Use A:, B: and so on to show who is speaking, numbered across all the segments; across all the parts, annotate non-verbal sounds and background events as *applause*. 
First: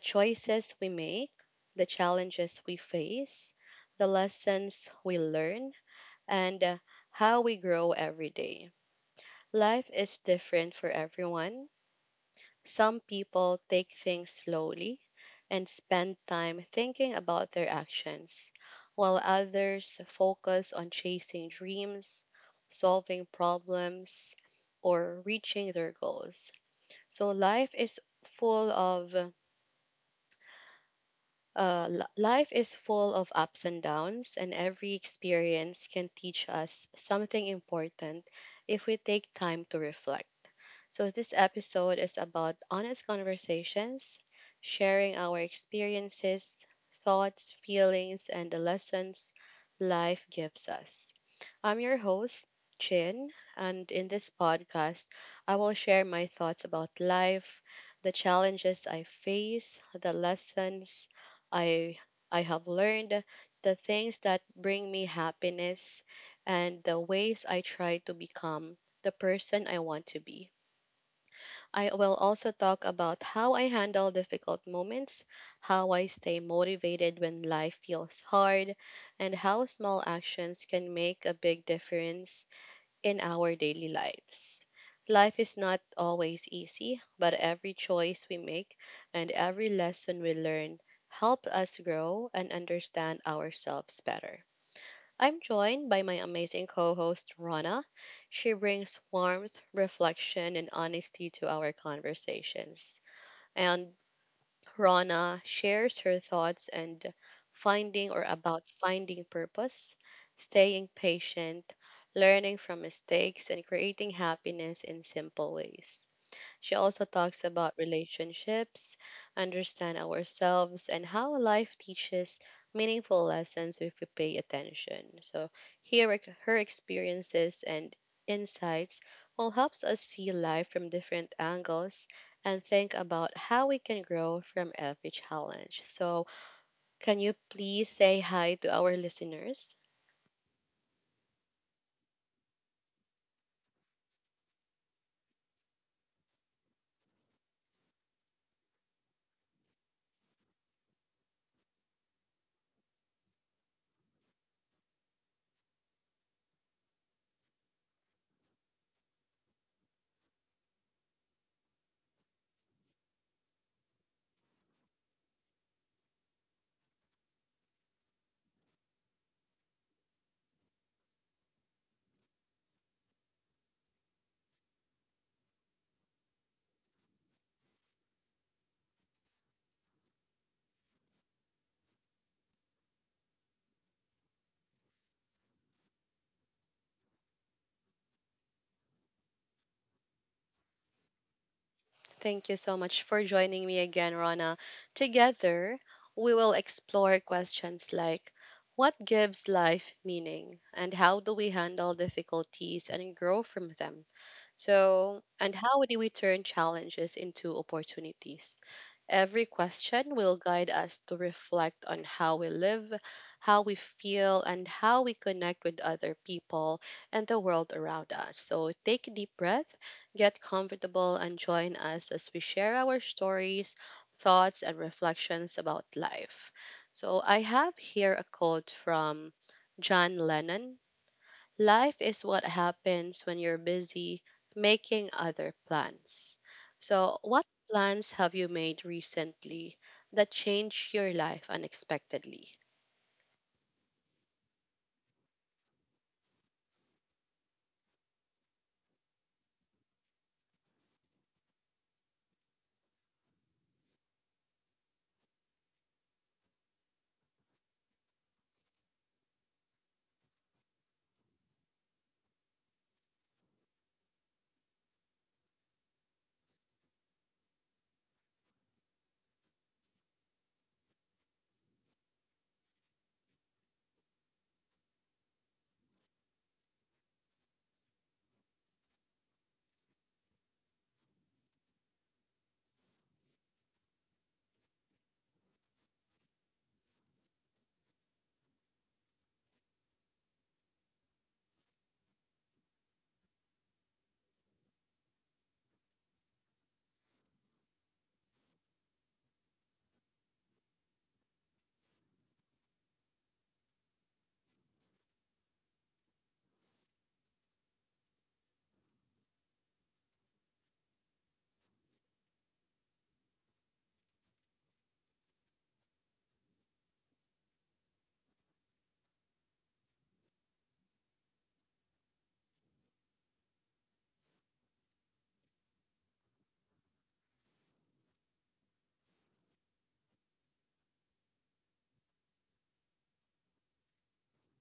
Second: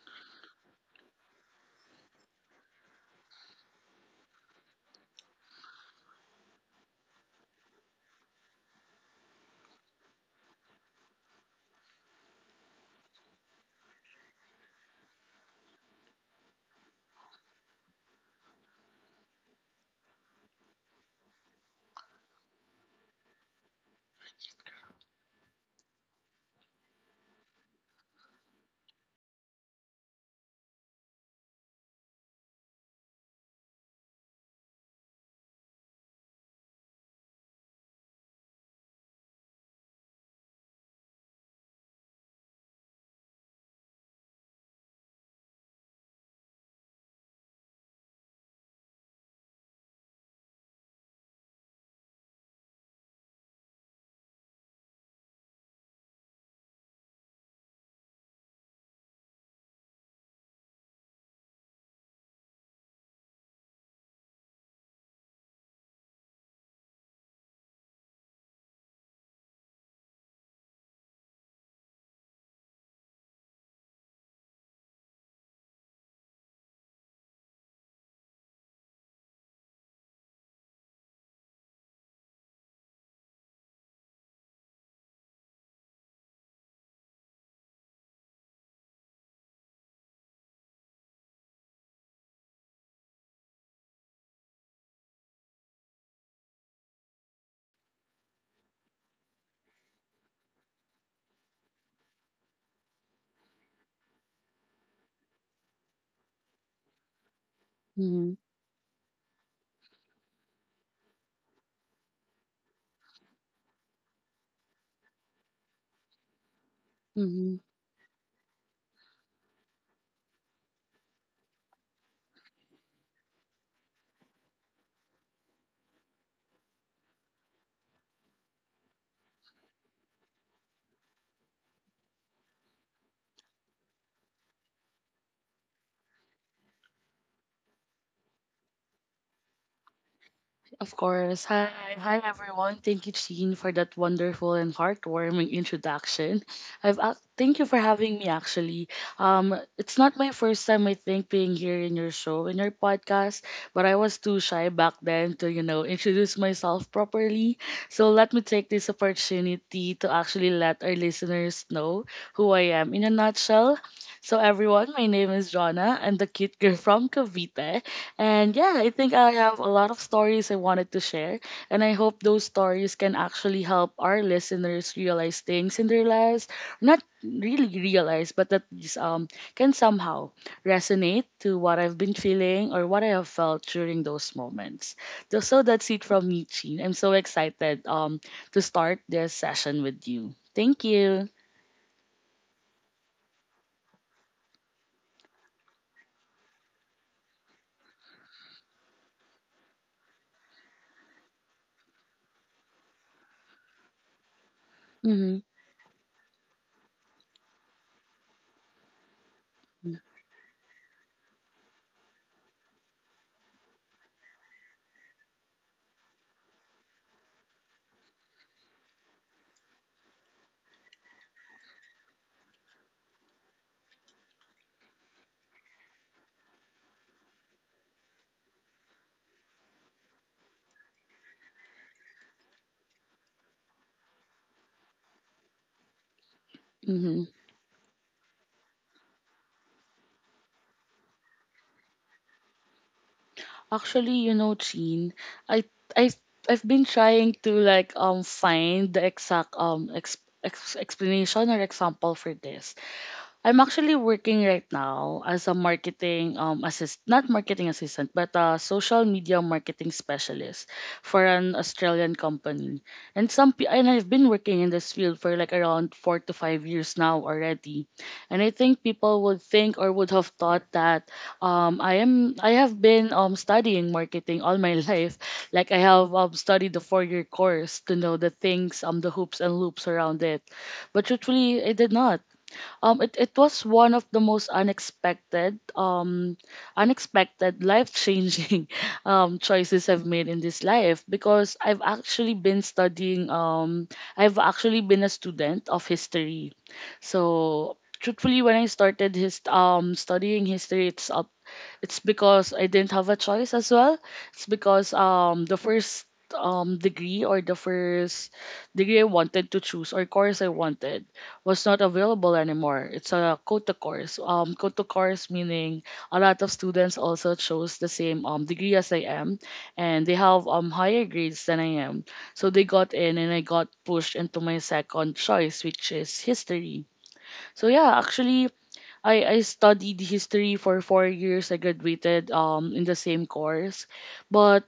A: choices we make, the challenges we face, the lessons we learn, and how we grow every day. Life is different for everyone. Some people take things slowly and spend time thinking about their actions, while others focus on chasing dreams, solving problems, or reaching their goals. So life is full of ups and downs, and every experience can teach us something important if we take time to reflect. So, this episode is about honest conversations, sharing our experiences, thoughts, feelings, and the lessons life gives us. I'm your host, Chin, and in this podcast, I will share my thoughts about life, the challenges I face, the lessons I, I have learned, the things that bring me happiness, and the ways I try to become the person I want to be. I will also talk about how I handle difficult moments, how I stay motivated when life feels hard, and how small actions can make a big difference in our daily lives. Life is not always easy, but every choice we make and every lesson we learn help us grow and understand ourselves better. I'm joined by my amazing co host, Rana. She brings warmth, reflection, and honesty to our conversations. And Rana shares her thoughts and finding or
B: Mm-hmm.
A: about finding purpose, staying patient, learning from mistakes, and creating happiness in simple ways. She also talks
B: Mm-hmm.
A: about relationships, understand ourselves, and how life teaches meaningful lessons if we pay attention. So here are her experiences and insights will helps us see life from different angles and think about how we can grow from every challenge. So can you please say hi to our listeners?
B: Of course. Hi everyone. Thank you, Sheen, for that wonderful and heartwarming introduction. I've ac Thank you for having me. Actually, it's not my first time I think being here in your show, in your podcast, but I was too shy back then to introduce myself properly. So let me take this opportunity to actually let our listeners know who I am in a nutshell. So everyone, my name is Jonna. I'm the cute girl *laughs* from Cavite. And yeah, I think I have a lot of stories I wanted to share. And I hope those stories can actually help our listeners realize things in their lives. Not really realize, but at least can somehow resonate to what I've been feeling or what I have felt during those moments. So that's it from me, Chin. I'm so excited to start this session with you. Thank you.
A: Thank you so much for joining me again, Rana. Together, we will explore questions like what gives life meaning and how do we handle difficulties and grow from them? So,
B: Mm-hmm.
A: and how do we turn challenges into opportunities? Every question will guide us to reflect on how we live, how we feel, and how we connect with other people and the world around us. So, take a deep breath, get comfortable, and join us as we share our stories, thoughts, and reflections about life. So, I have here a quote from John Lennon. Life is what happens when you're busy making other plans. So,
B: Mm-hmm.
A: what plans have you made recently that changed your life unexpectedly?
B: Actually, you know, Jean, I I I've been trying to like find the exact explanation or example for this. I'm actually working right now as a marketing assist not marketing assistant but a social media marketing specialist for an Australian company. And I've been working in this field for like around 4 to 5 years now already. And I think people would think or would have thought that um I am I have been studying marketing all my *laughs* life. Like I have studied the 4-year course to know the things the hoops and loops around it. But truthfully, I did not. It was one of the most unexpected, life-changing *laughs* choices I've made in this life because I've actually been studying. I've actually been a student of history, so truthfully, when I started his studying history, it's because I didn't have a choice as well. It's because the first degree I wanted to choose or course I wanted was not available anymore. It's a quota course. Quota course meaning a lot of students also chose the same degree as I am, and they have higher grades than I am. So they got in, and I got pushed into my second choice, which is history. So yeah, actually, I studied history for 4 years. I graduated in the same course, but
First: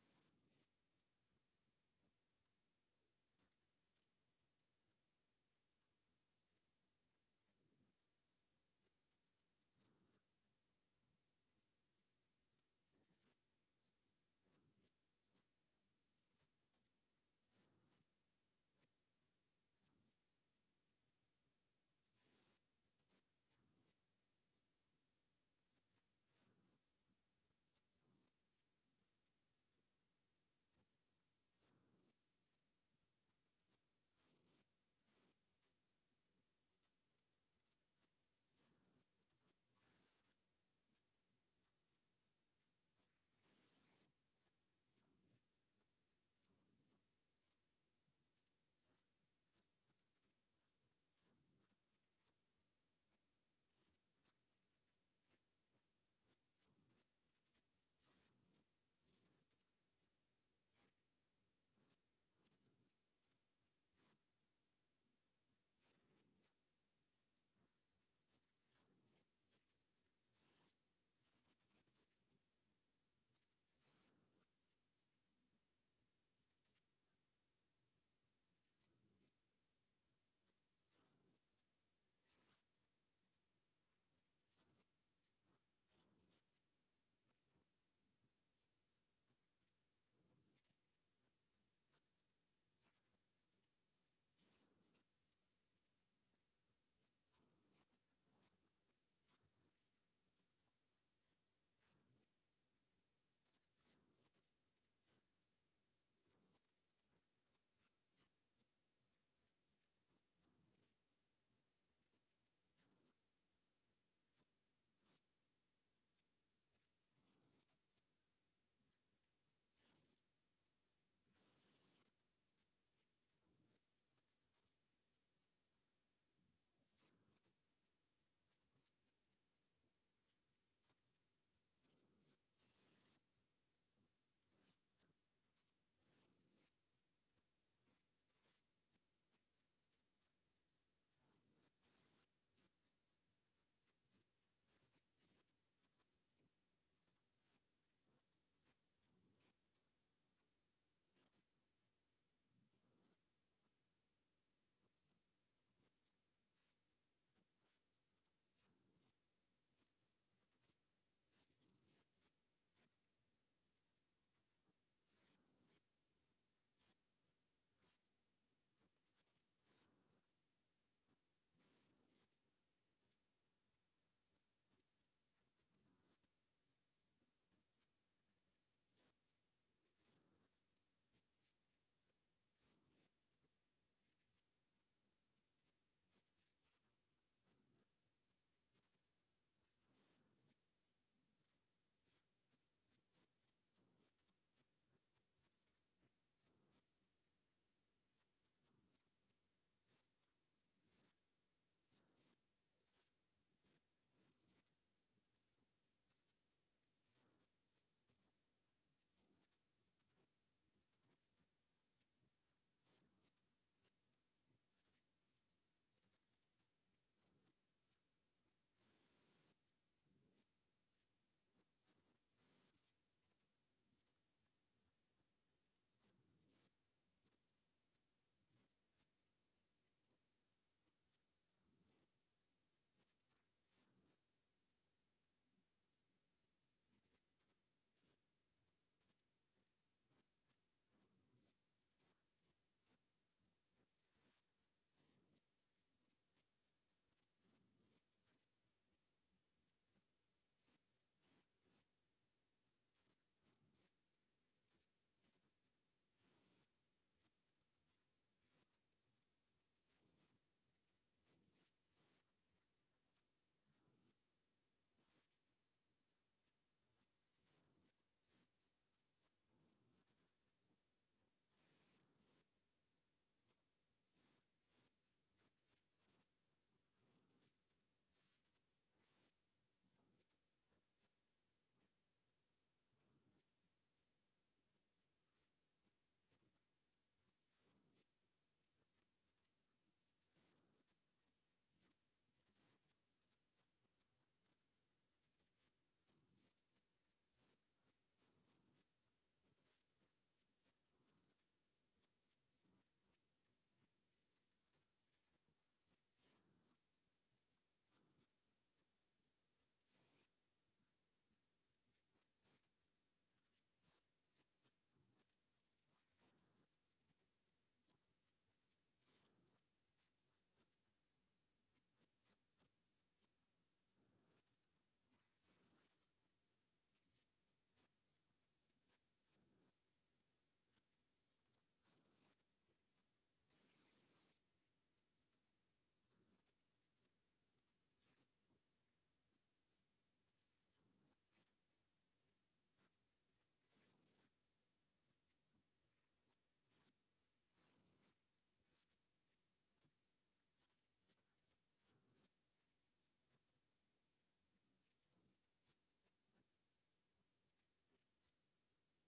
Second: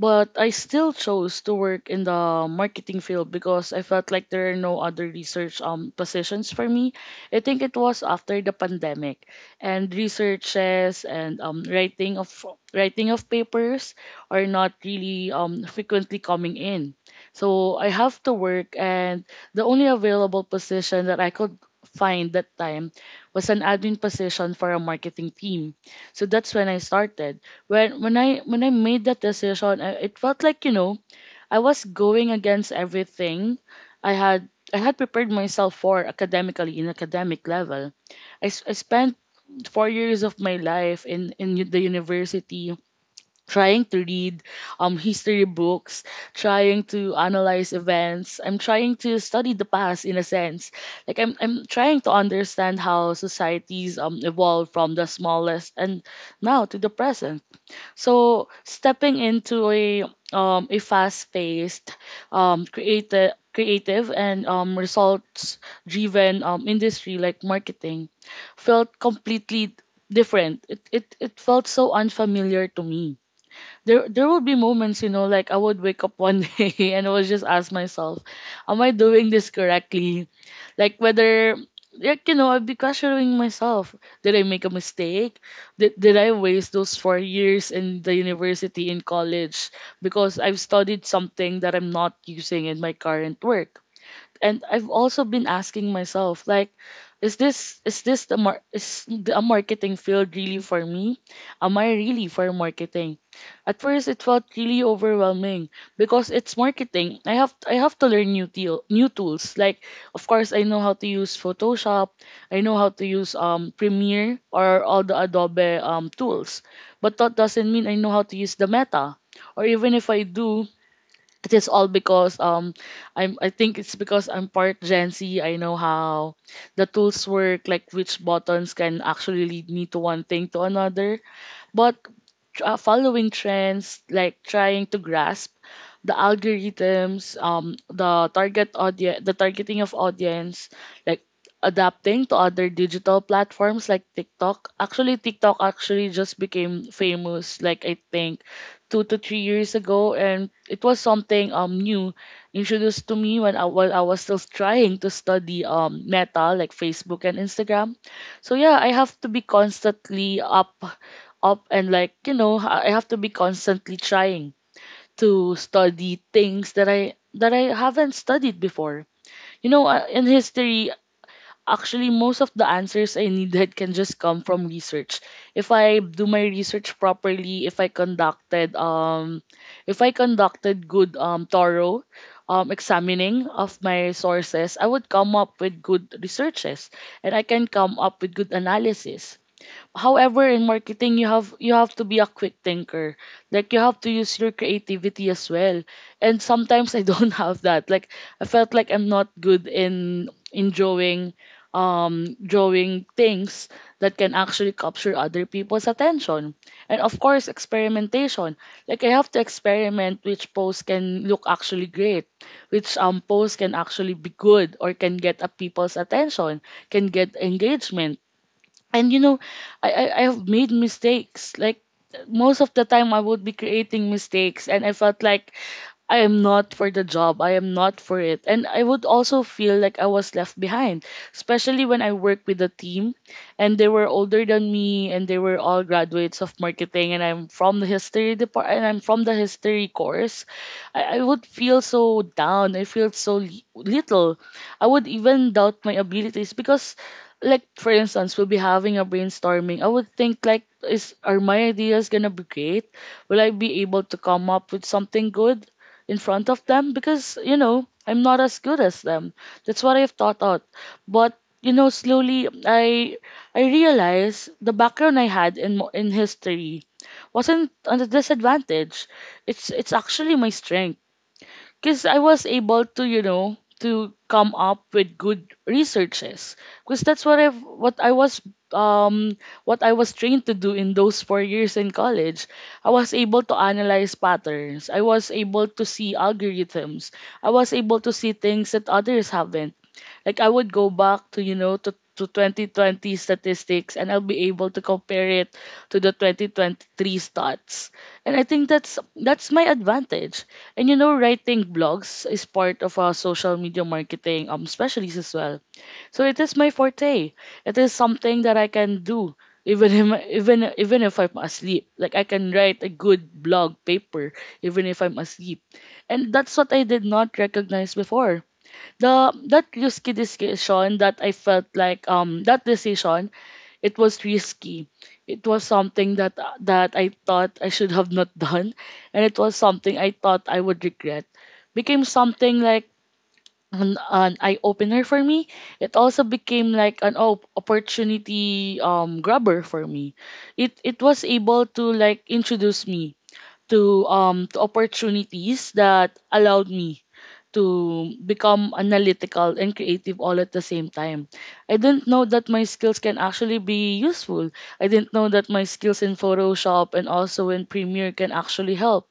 B: I still chose to work in the marketing field because I felt like there are no other research positions for me. I think it was after the pandemic and researches and writing of papers are not really frequently coming in. So I have to work, and the only available position that I could find that time was an admin position for a marketing team. So that's when I started. When I made that decision, it felt like you know I was going against everything I had prepared myself for academically, in academic level. I spent 4 years of my life in the university trying to read history books, trying to analyze events, I'm trying to study the past in a sense, like I'm trying to understand how societies evolve from the smallest and now to the present. So stepping into a fast-paced, creative, and results-driven industry like marketing felt completely different. It felt so unfamiliar to me. There would be moments, you know, like I would wake up one *laughs* day and I would just ask myself, am I doing this correctly? Like whether like you know, I'd be questioning myself. Did I make a mistake? Did I waste those 4 years in the university, in college, because I've studied something that I'm not using in my current work? And I've also been asking myself like is the, a marketing field really for me? Am I really for marketing? At first it felt really overwhelming because it's marketing. I have to learn new tools. Like of course I know how to use Photoshop. I know how to use Premiere or all the Adobe tools, but that doesn't mean I know how to use the meta. Or even if I do, it is all because I think it's because I'm part Gen Z. I know how the tools work, like which buttons can actually lead me to one thing to another. But following trends, like trying to grasp the algorithms, the target audience, the targeting of audience, like adapting to other digital platforms like TikTok. Actually, TikTok actually just became famous, like I think 2 to 3 years ago, and it was something new introduced to me when I while I was still trying to study Meta, like Facebook and Instagram. So yeah, I have to be constantly up and like I have to be constantly trying to study things that I haven't studied before. You know, in history, actually most of the answers I needed can just come from research. If I do my research properly, if I conducted good thorough examining of my sources, I would come up with good researches and I can come up with good analysis. However, in marketing, you have to be a quick thinker. Like you have to use your creativity as well. And sometimes I don't *laughs* have that. Like I felt like I'm not good in drawing things that can actually capture other people's attention. And of course, experimentation. Like I have to experiment which pose can look actually great, which pose can actually be good or can get a people's attention, can get engagement. And you know, I have made mistakes. Like most of the time I would be creating mistakes, and I felt like I am not for the job. I am not for it. And I would also feel like I was left behind, especially when I work with a team and they were older than me and they were all graduates of marketing, and I'm from the history department and I'm from the history course. I would feel so down. I feel so little. I would even doubt my abilities because like for instance we'll be having a brainstorming, I would think like is are my ideas gonna be great? Will I be able to come up with something good in front of them, because you know I'm not as good as them? That's what I've thought out. But you know, slowly I realized the background I had in in history wasn't a disadvantage. It's actually my strength, because I was able to, you know, to come up with good researches. Because that's what I was um what I was trained to do in those 4 years in college. I was able to analyze patterns. I was able to see algorithms. I was able to see things that others haven't. Like I would go back to you know to 2020 statistics and I'll be able to compare it to the 2023 stats. And I think that's my advantage. And you know, writing blogs is part of our social media marketing specialties as well. So it is my forte. It is something that I can do even if, even if I'm asleep. Like I can write a good blog paper even if I'm asleep. And that's what I did not recognize before, the that risky decision. That I felt like that decision, it was risky. It was something that I thought I should have not *laughs* done, and it was something I thought I would regret. Became something like an eye opener for me. It also became like an opportunity grabber for me. It was able to like introduce me to opportunities that allowed me to become analytical and creative all at the same time. I didn't know that my skills can actually be useful. I didn't know that my skills in Photoshop and also in Premiere can actually help.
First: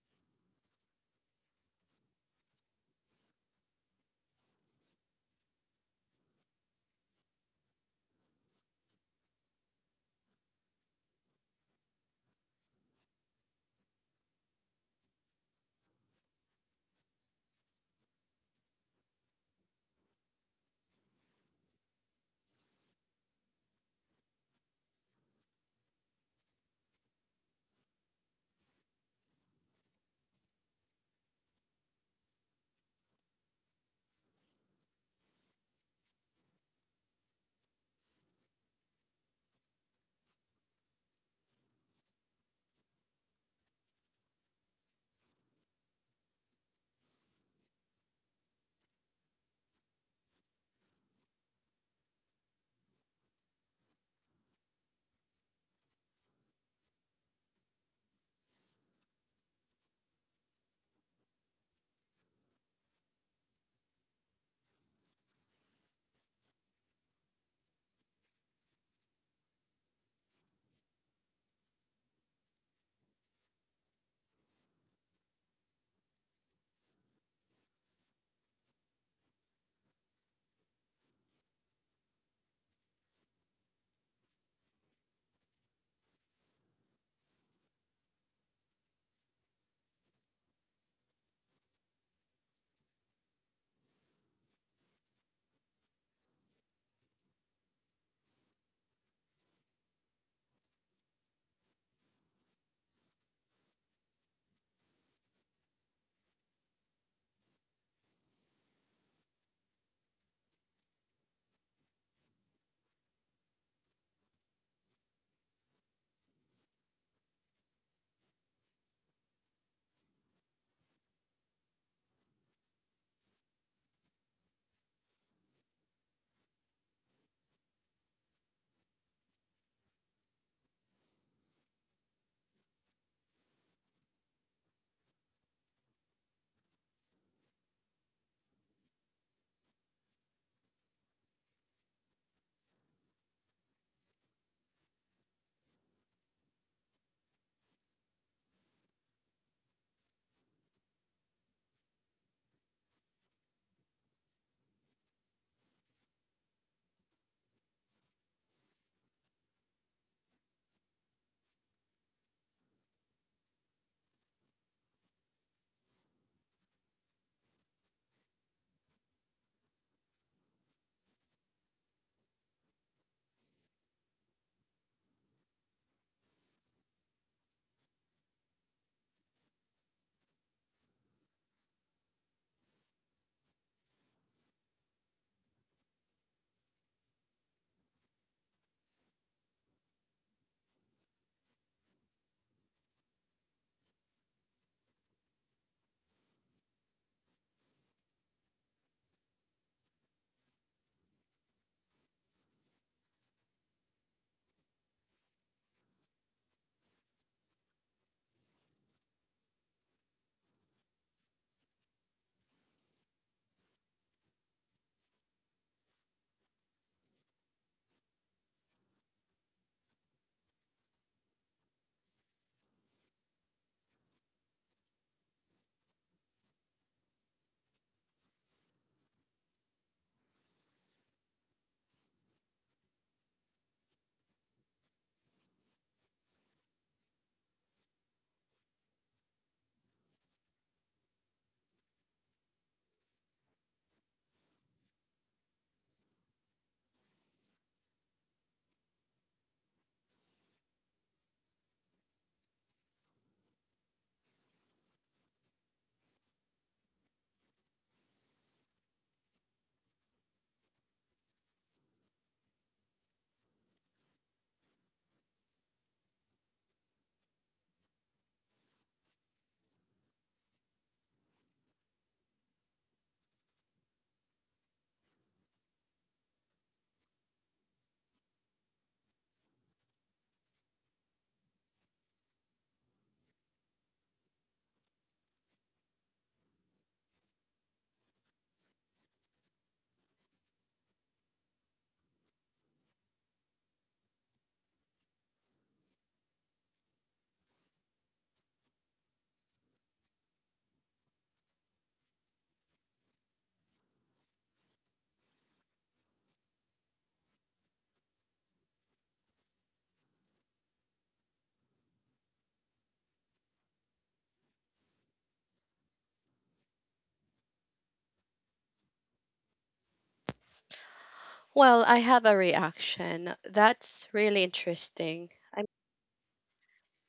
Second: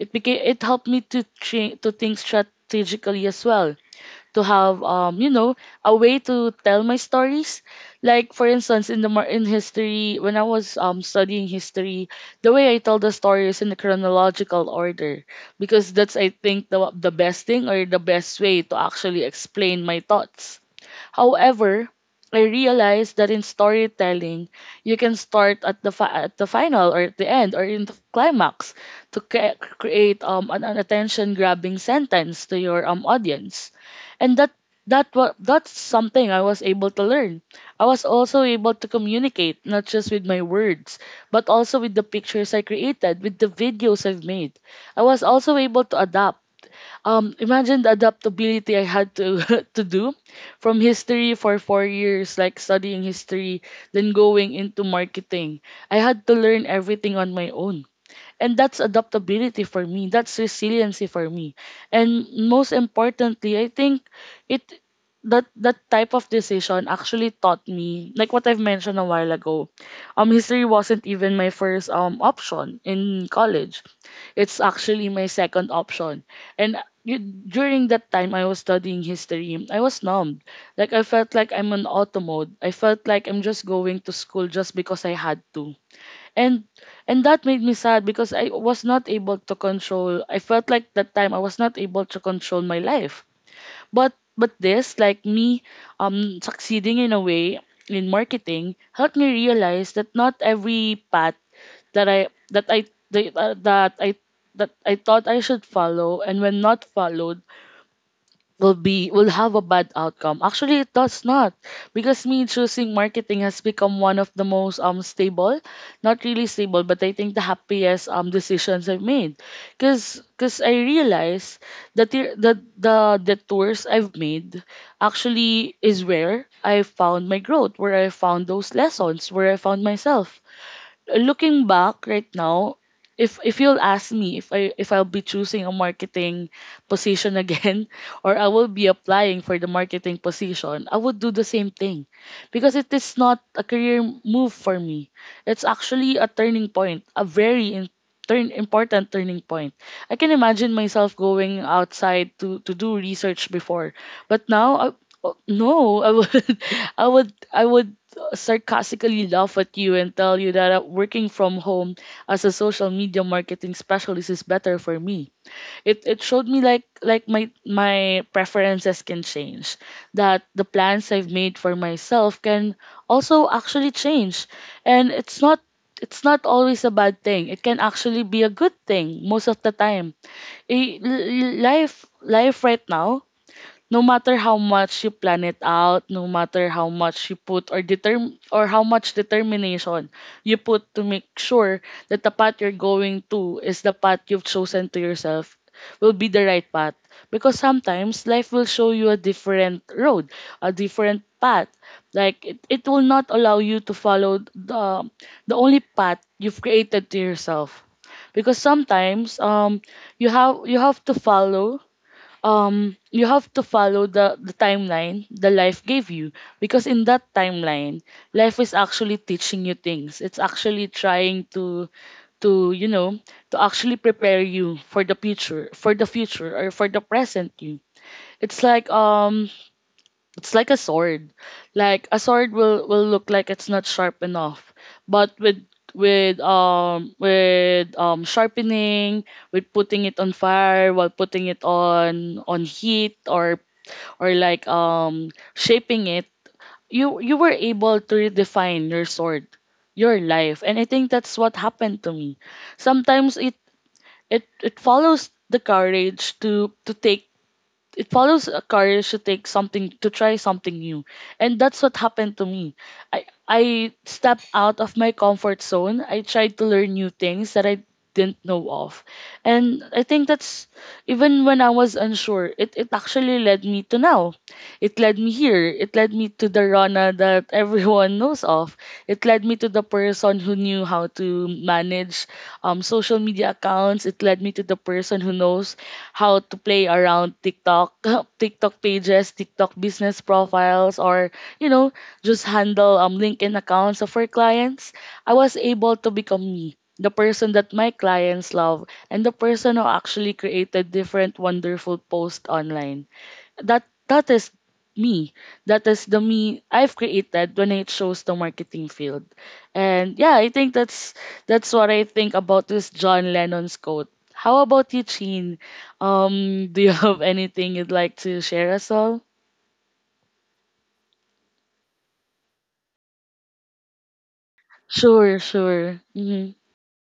B: It helped me to to think strategically as well, to have a way to tell my stories. Like for instance, in the in history, when I was studying history, the way I tell the story is in the chronological order, because that's, I think, the best thing, or the best way to actually explain my thoughts. However, I realized that in storytelling, you can start at the at the final, or at the end, or in the climax, to create an attention grabbing sentence to your audience, and that's something I was able to learn. I was also able to communicate not just with my words, but also with the pictures I created, with the videos I've made. I was also able to adapt. Imagine the adaptability I had to *laughs* to do, from history for 4 years, like studying history, then going into marketing. I had to learn everything on my own. And that's adaptability for me. That's resiliency for me. And most importantly, I think it that that type of decision actually taught me, like what I've mentioned a while ago. History wasn't even my first option in college. It's actually my second option. And you, during that time I was studying history, I was numbed. Like I felt like I'm on auto mode. I felt like I'm just going to school just because I had to, and and that made me sad because I was not able to control. I felt like that time I was not able to control my life. But this, like me succeeding in a way in marketing, helped me realize that not every path that I that I that, uh, that I that I thought I should follow, and when not followed, will have a bad outcome. Actually, it does not, because me choosing marketing has become one of the most stable, not really stable, but I think the happiest decisions I've made, cause cause I realize that the the tours I've made actually is where I found my growth, where I found those lessons, where I found myself. Looking back right now, if you'll ask me if I if I'll be choosing a marketing position again, *laughs* or I will be applying for the marketing position, I would do the same thing, because it is not a career move for me. It's actually a turning point, a very turn important turning point. I can imagine myself going outside to do research before, but now I, oh no, I would *laughs* I would I would sarcastically laugh at you and tell you that working from home as a social media marketing specialist is better for me. It showed me, like, like my preferences can change, that the plans I've made for myself can also actually change. And it's not, it's not always a bad thing. It can actually be a good thing most of the time. Life right now, no matter how much you plan it out, no matter how much you put, or determ or how much determination you put to make sure that the path you're going to is the path you've chosen to yourself, will be the right path. Because sometimes life will show you a different road, a different path. Like it will not allow you to follow the only path you've created to yourself. Because sometimes you have to follow, you have to follow the timeline the life gave you, because in that timeline, life is actually teaching you things. It's actually trying to, to you know to actually prepare you for the future, for the future or for the present you. It's like it's like a sword. Like a sword will look like it's not sharp enough, but with, with sharpening, with putting it on fire, while putting it on heat, or like shaping it, you were able to redefine your sword, your life. And I think that's what happened to me. Sometimes it follows the courage to take. It follows a career, to take something, to try something new. And that's what happened to me. I stepped out of my comfort zone. I tried to learn new things that I didn't know of. And I think that's, even when I was unsure, it actually led me to now. It led me here. It led me to the Rana that everyone *laughs* knows of. It led me to the person who knew how to manage, social media accounts. It led me to the person who knows how to play around TikTok, *laughs* TikTok pages, TikTok business profiles, or, you know, just handle, LinkedIn accounts of our clients. I was able to become me, the person that my clients love, and the person who actually created different wonderful posts online. That is me. That is the me I've created when it shows the marketing field. And yeah, I think that's what I think about this John Lennon's quote. How about you, Chin? Do you *laughs* have anything you'd like to share us all?
A: Well, I have a reaction. That's really interesting.
B: Sure, sure. Mm-hmm.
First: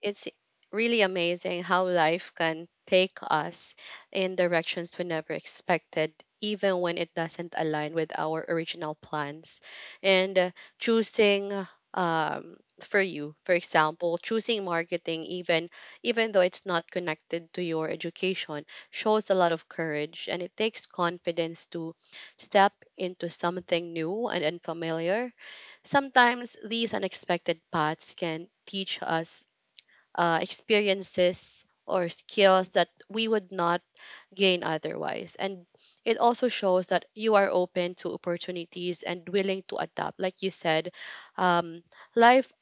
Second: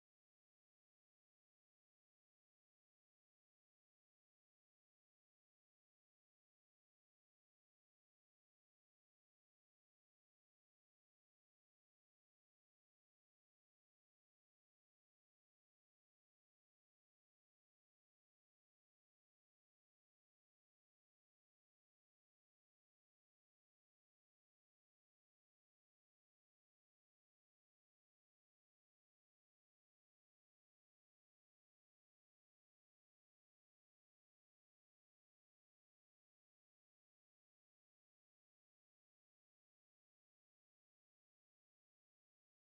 A: It's really amazing how life can take us in directions we never expected, even when it doesn't align with our original plans. And Choosing, um for you for example, choosing marketing even even though it's not connected to your education, shows a lot of courage, and it takes confidence to step into something new and unfamiliar. Sometimes these unexpected paths can teach us experiences or skills that we would not gain otherwise. And it also shows that you are open to opportunities and willing to adapt. Like you said, um, life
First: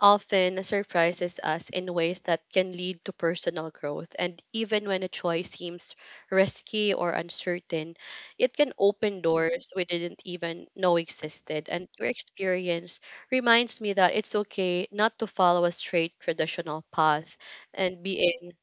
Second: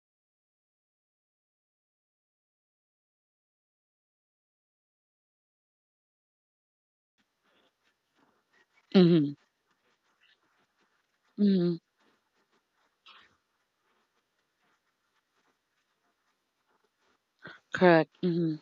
A: often surprises us in ways that can lead to personal growth. And even when a choice seems risky or uncertain, it can open
B: Mm-hmm.
A: doors we didn't even know existed.
B: Mm-hmm.
A: And your experience reminds me that it's okay not to follow a straight traditional path, and
B: Correct.
A: being
B: Mm-hmm.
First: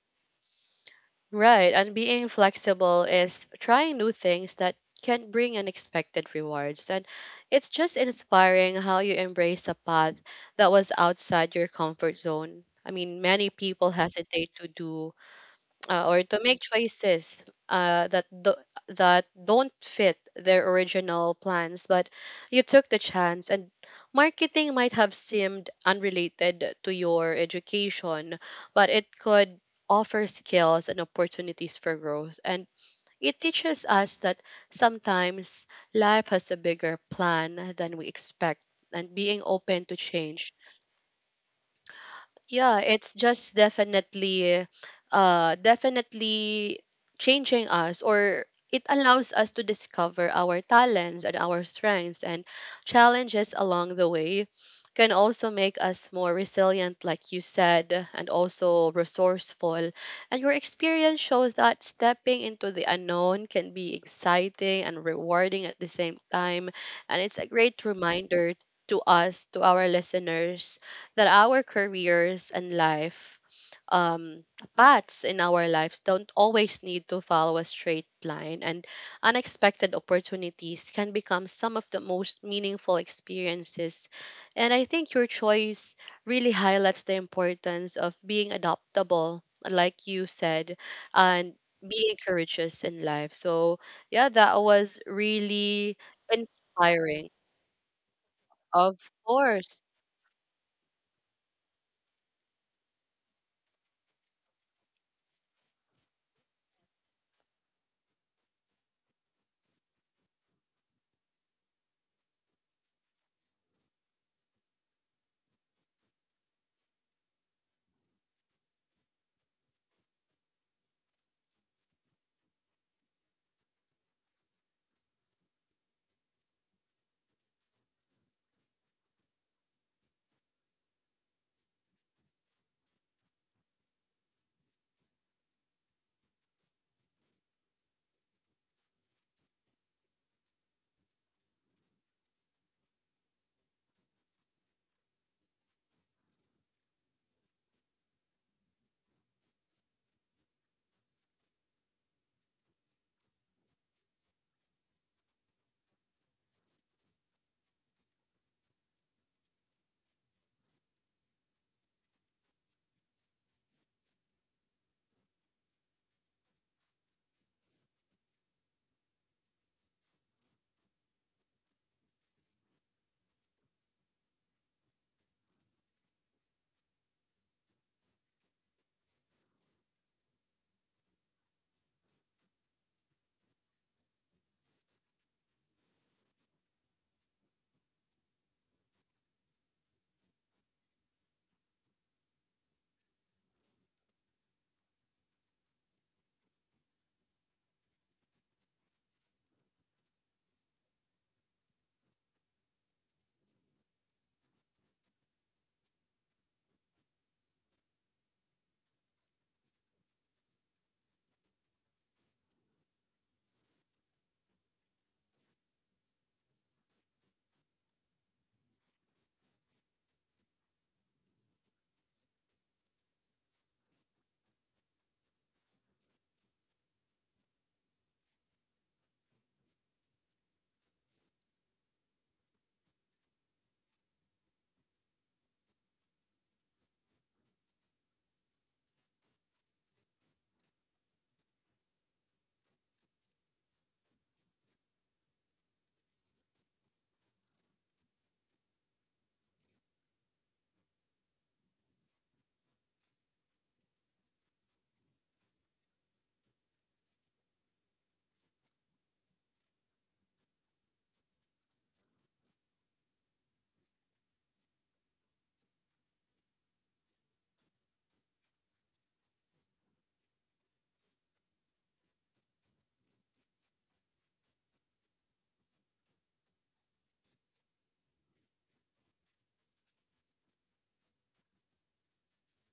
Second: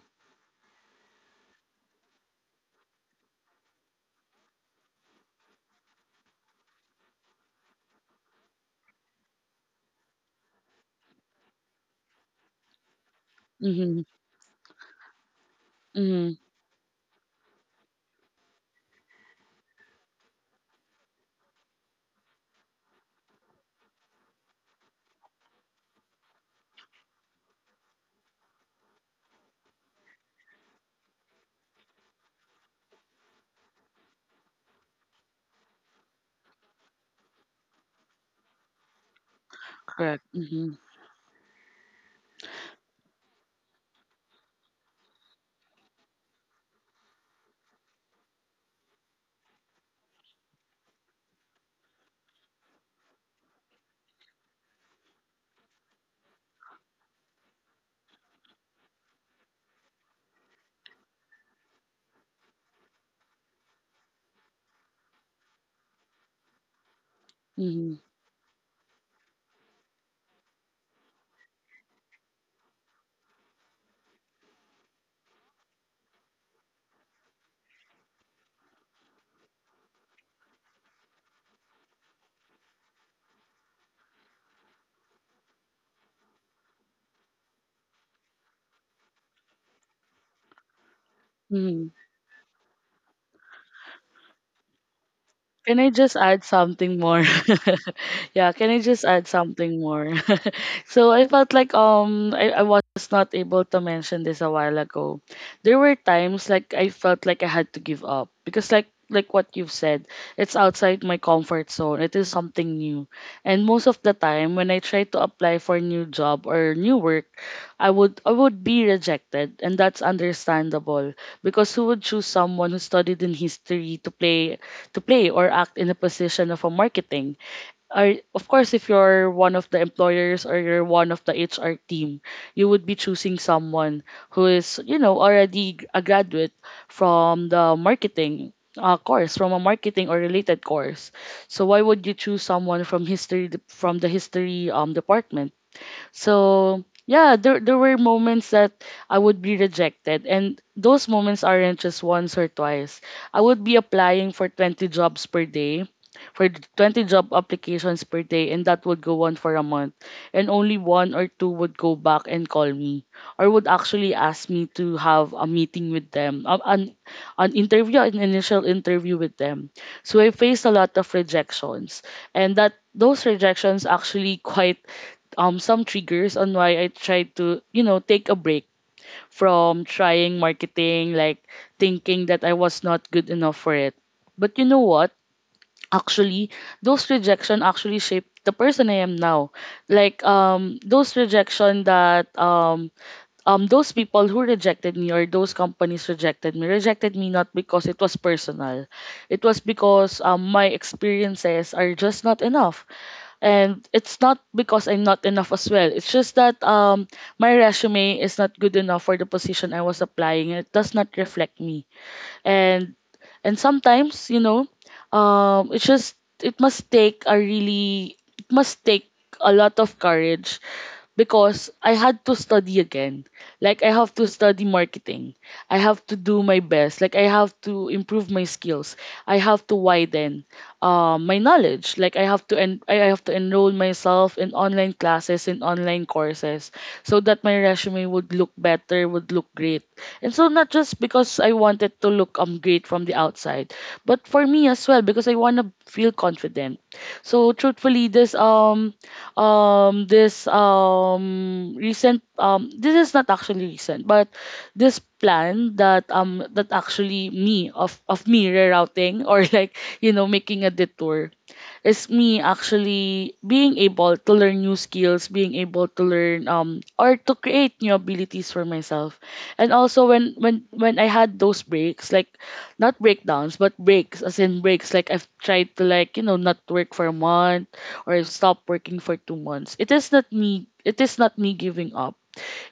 A: Right, and being flexible is trying new things that can bring unexpected rewards. And it's just inspiring how you embrace a path that was outside your comfort zone. I mean, many people
B: Mm-hmm.
A: hesitate to do or
B: Mm-hmm.
A: to make choices, uh, that do- that don't fit their original plans, but you took the chance. And marketing might have seemed unrelated to your education, but it could offer skills and opportunities for growth. And it teaches us that sometimes life has a bigger plan than we expect, and being open to
B: Correct.
A: change,
B: Mm-hmm.
A: yeah, it's just definitely changing us, or it allows us to discover our talents and our strengths, and challenges along the way can also make us more resilient, like you said, and also resourceful. And your experience shows that stepping into the unknown can be exciting and rewarding at the same time, and it's a great reminder to us, to our listeners, that our careers and life, um, paths in our lives don't always need to follow a straight line, and unexpected opportunities can become some of the most meaningful experiences. And I think your choice really highlights the importance of being adaptable, like you said, and
B: Mm-hmm.
A: being courageous in life. So, yeah, that was
B: Can I
A: really
B: just add something more?
A: inspiring.
B: *laughs* Yeah, can I just
A: Of
B: add something
A: course.
B: more? *laughs* So I felt like, I was not able to mention this a while ago. There were times like I felt like I had to give up, because like what you've said, it's outside my comfort zone. It is something new. And most of the time when I try to apply for new job or new work, I would be rejected, and that's understandable, because who would choose someone who studied in history to play, or act in a position of a marketing. Or of course, if you're one of the employers, or you're one of the HR team, you would be choosing someone who is, you know, already a graduate from the marketing course, from a marketing or related course. So why would you choose someone from history from the history department? So yeah, there were moments that I would be rejected, and those moments aren't just once or twice. I would be applying for 20 jobs per day, for 20 job applications per day, and that would go on for a month, and only one or two would go back and call me, or would actually ask me to have a meeting with them, an interview, an initial interview with them. So I faced a lot of rejections, and that those rejections actually *laughs* quite some triggers on why I tried to, you know, take a break from trying marketing, like thinking that I was not good enough for it. But you know what? Actually, those rejection actually shaped the person I am now. Like those rejection that those people who rejected me, or those companies rejected me, rejected me not because it was personal. It was because my experiences are just not enough, and it's not because I'm not enough as well. It's just that my resume is not good enough for the position I was applying. It does not reflect me. and and sometimes, you know, it's just, it must take a lot of courage, because I had to study again. Like I have to study marketing. I have to do my best. Like I have to improve my skills. I have to widen, my knowledge. Like I have to I have to enroll myself in online classes, in online courses, so that my resume would look better, would look great. And so not just because I wanted to look great from the outside, but for me as well, because I want to feel confident. So truthfully, this this recent this is not actually recent, but this plan that, that actually me, of me rerouting, or *laughs* like, you know, making a detour, is me actually being able to learn new skills, being able to learn, or to create new abilities for myself. And also, when I had those breaks, like, not breakdowns, but breaks, as in breaks, like I've tried to, like, you know, not work for a month, or stop working for 2 months. It is not me giving up.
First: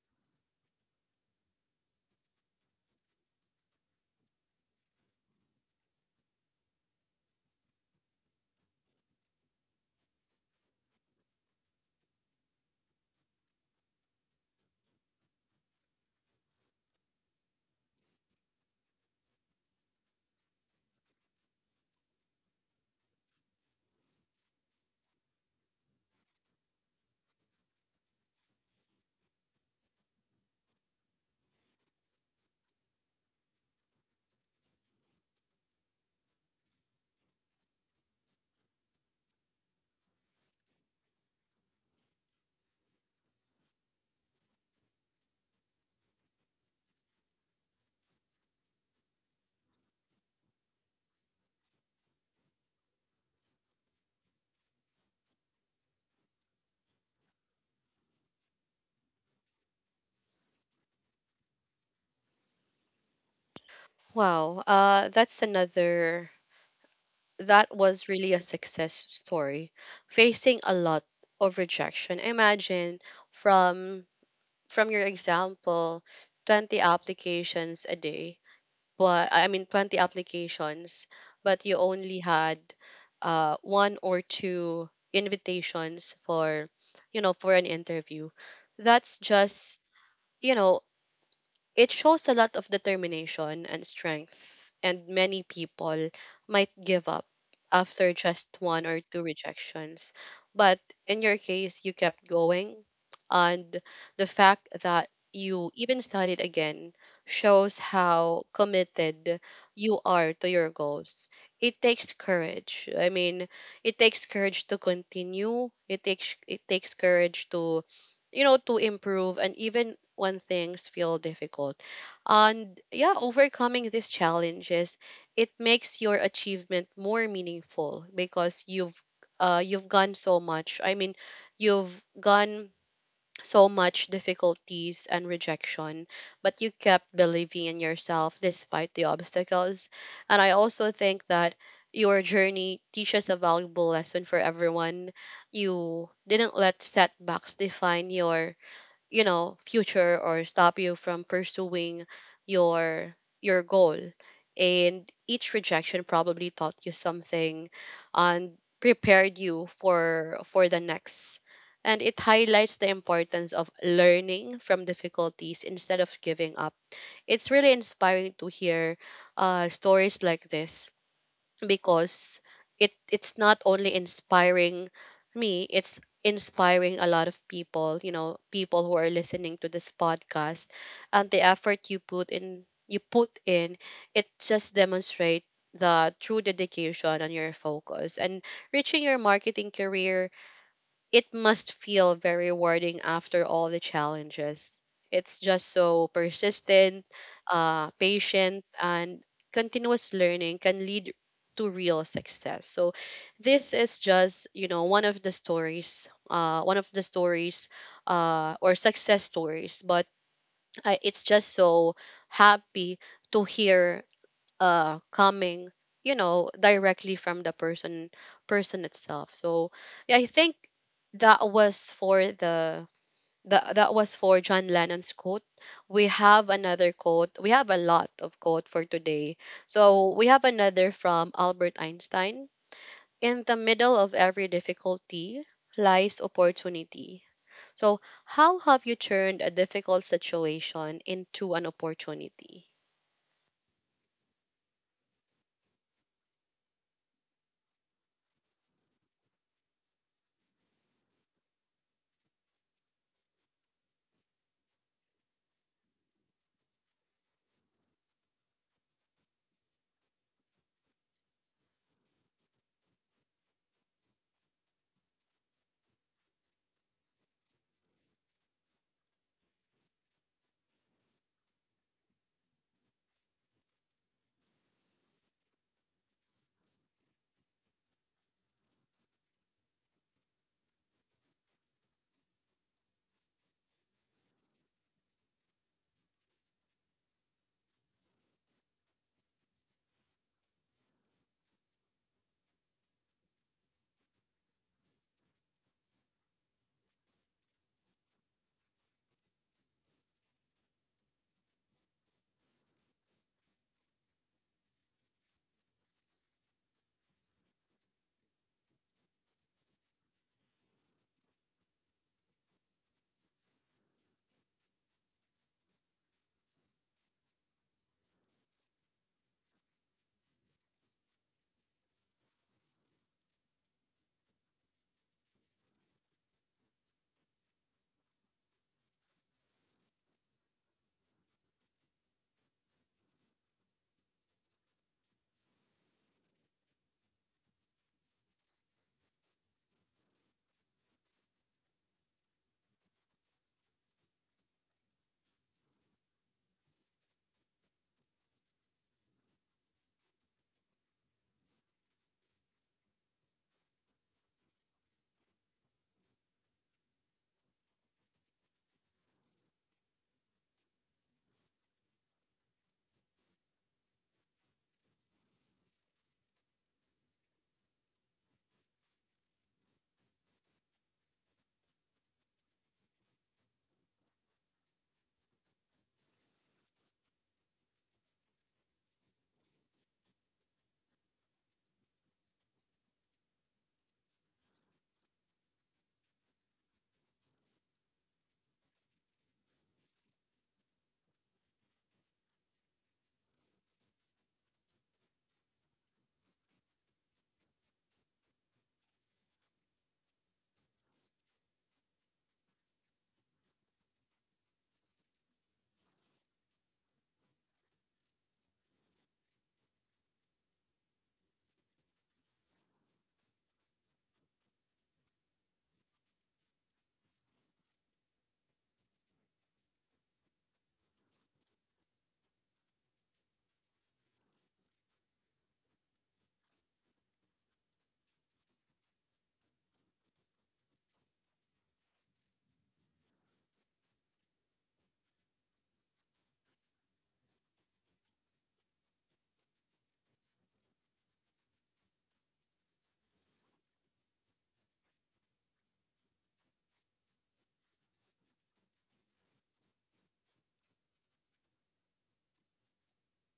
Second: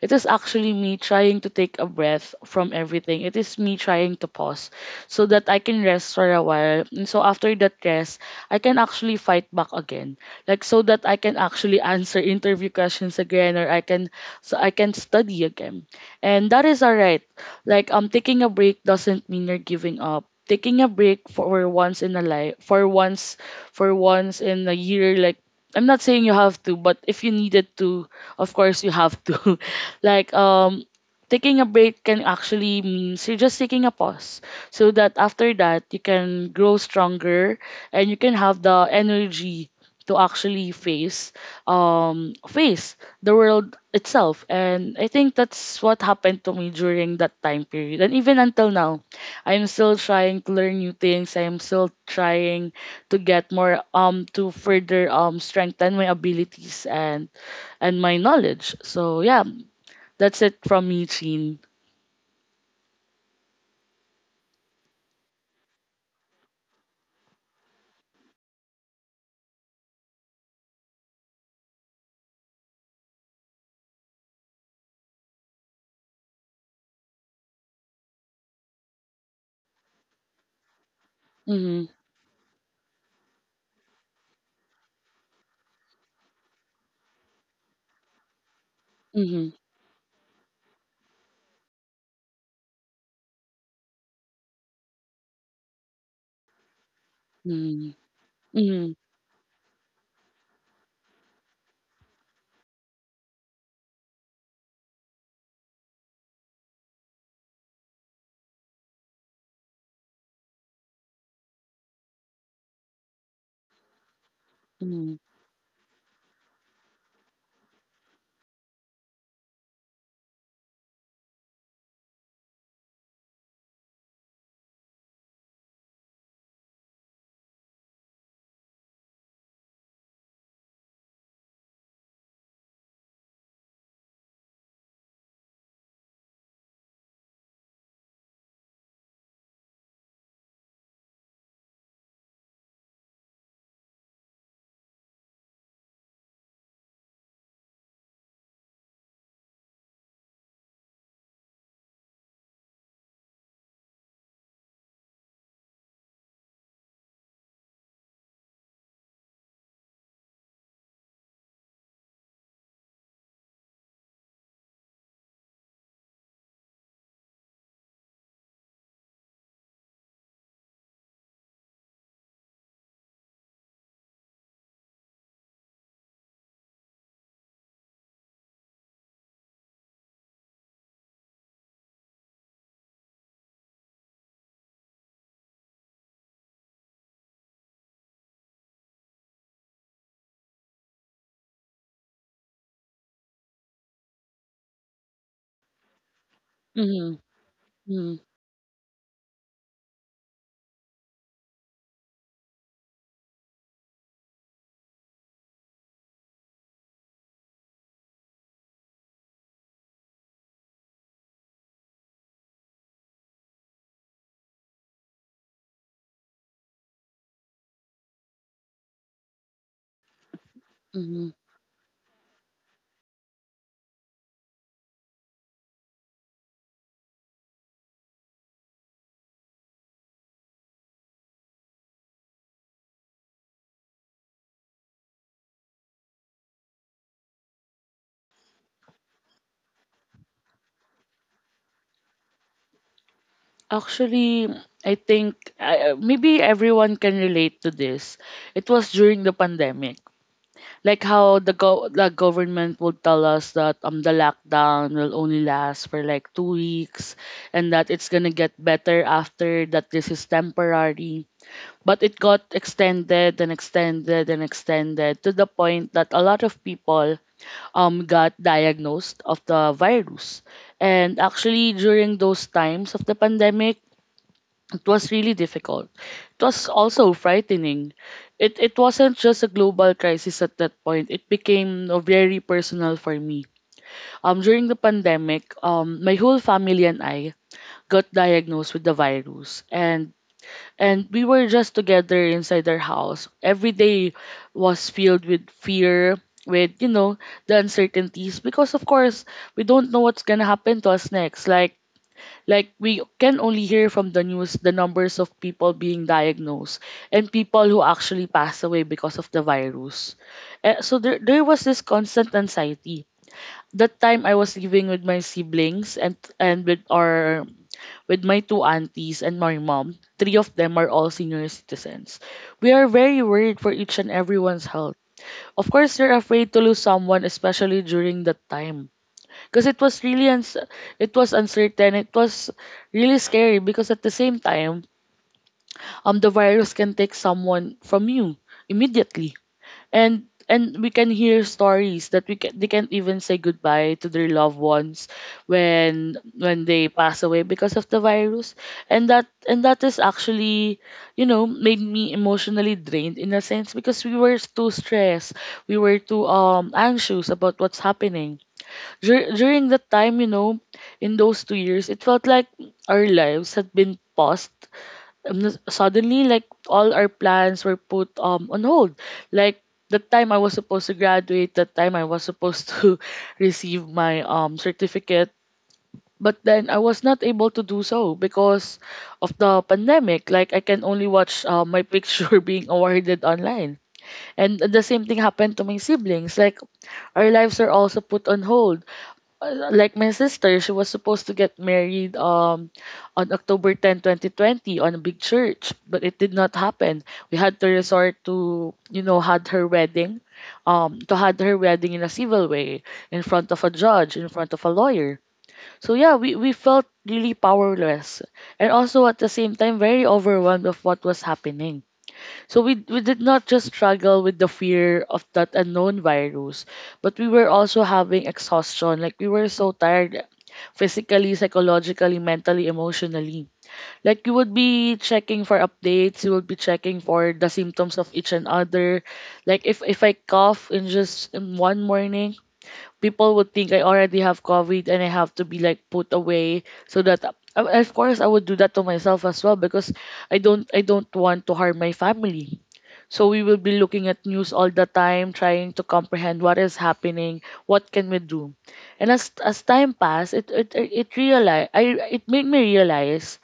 B: It is actually me trying to take a breath from everything. It is me trying to pause, so that I can rest for a while. And so after that rest, I can actually fight back again. Like so that I can actually answer interview questions again, or I can, so I can study again. And that is alright. Like taking a break doesn't mean you're giving up. Taking a break for once in a life, for once in a year, like, I'm not saying you have to, but if you needed to, of course you have to. *laughs* like um taking a break can actually means you're just taking a pause so that after that you can grow stronger, and you can have the energy to actually face um face the world itself. And I think that's what happened to me during that time period, and even until now I'm still trying to learn new things. I'm still trying to get more, to further strengthen my abilities and my knowledge. So yeah, that's it from me, Jean.
A: Wow, that's another, that was really a success story, facing a lot of rejection. Imagine, from from your example, 20 applications a day, but I mean 20 applications, but you
B: Mm-hmm.
A: only had one or two invitations for, you know, for an interview. That's
B: Mm-hmm.
A: just, you know, it shows a lot of determination and strength, and many people might give up
B: Mm-hmm.
A: after just one
B: Mm-hmm.
A: or two rejections. But in your case, you kept going, and the fact that you even studied again shows how committed you are to your goals. It takes courage. I mean, it takes courage to
B: Mm-hmm.
A: continue. It takes courage to, you know, to improve, and even when things feel difficult, and yeah, overcoming these challenges, it makes your achievement more meaningful because you've gone so much. I mean, you've gone so much difficulties and rejection, but you kept believing in yourself despite the obstacles. And I also think that your journey teaches a valuable lesson for everyone. You didn't let setbacks define your, you know, future or stop you from pursuing your your goal, and each rejection probably taught you something and prepared you for the next, and it highlights the importance of learning from difficulties instead of giving up. It's really inspiring to hear stories like this, because it, it's not only inspiring me, it's inspiring a lot of people, you know, people who are listening to this podcast. And the effort you put in, it just demonstrate the true dedication and your focus and reaching your marketing career. It must feel very rewarding after all the challenges. It's just so persistent,
B: Mm-hmm. Mm-hmm.
A: patient, and continuous learning can lead to real success. So, this is just, you know, one of the stories, or success stories. But I, it's just so happy to hear coming, you know, directly from the person, person itself. So yeah, I think
B: Mm-hmm.
A: that was for the that, that was for John Lennon's quote. We have another quote. We have a lot of quote for today. So we have another from Albert Einstein. In the middle of every difficulty lies opportunity. So how have you turned a difficult situation into an opportunity?
B: Actually, I think maybe everyone can relate to this. It was during the pandemic. Like how the go the government would tell us that the lockdown will only last for like 2 weeks, and that it's gonna get better after that. This is temporary. But it got extended and extended and extended to the point that a lot of people got diagnosed of the virus. And actually during those times of the pandemic, it was really difficult. It was also frightening. It wasn't just a global crisis at that point. It became, very personal for me. During the pandemic, my whole family and I got diagnosed with the virus, and we were just together inside our house. Every day was filled with fear, with, you know, the uncertainties, because of course we don't know what's gonna happen to us next. Like we can only hear from the news the numbers of people being diagnosed and people who actually pass away because of the virus. So there was this constant anxiety. That time I was living with my siblings, and with our with my two aunties and my mom. Three of them are all senior citizens. We are very worried for each and everyone's health. Of course, you're afraid to lose someone, especially during that time, because it was really it was uncertain. It was really scary, because at the same time the virus can take someone from you immediately. And we can hear stories that they can't even say goodbye to their loved ones when they pass away because of the virus. And that is actually, you know, made me emotionally drained in a sense because we were too stressed. We were too anxious about what's happening. During that time, you know, in those 2 years, it felt like our lives had been paused. Suddenly, like all our plans were put on hold. Like the time I was supposed to graduate, the time I was supposed *laughs* to receive my certificate, but then I was not able to do so because of the pandemic. Like I can only watch, my picture *laughs* being awarded online. And the same thing happened to my siblings. Like our lives are also put on hold. Like my sister, she was supposed to get married on October 10, 2020 on a big church, but it did not happen. We had to resort to, you know, to had her wedding in a civil way, in front of a judge, in front of a lawyer. So yeah, we felt really powerless, and also at the same time very overwhelmed of what was happening. So we did not just struggle with the fear of that unknown virus, but we were also having exhaustion. Like we were so tired physically, psychologically, mentally, emotionally. Like you would be checking for updates, you would be checking for the symptoms of each and other. Like if I cough in just in one morning, people would think I already have COVID, and I have to be like put away, so that, of course I would do that to myself as well, because I don't want to harm my family. So we will be looking at news all the time, trying to comprehend what is happening, what can we do. And as time passed, it made me realize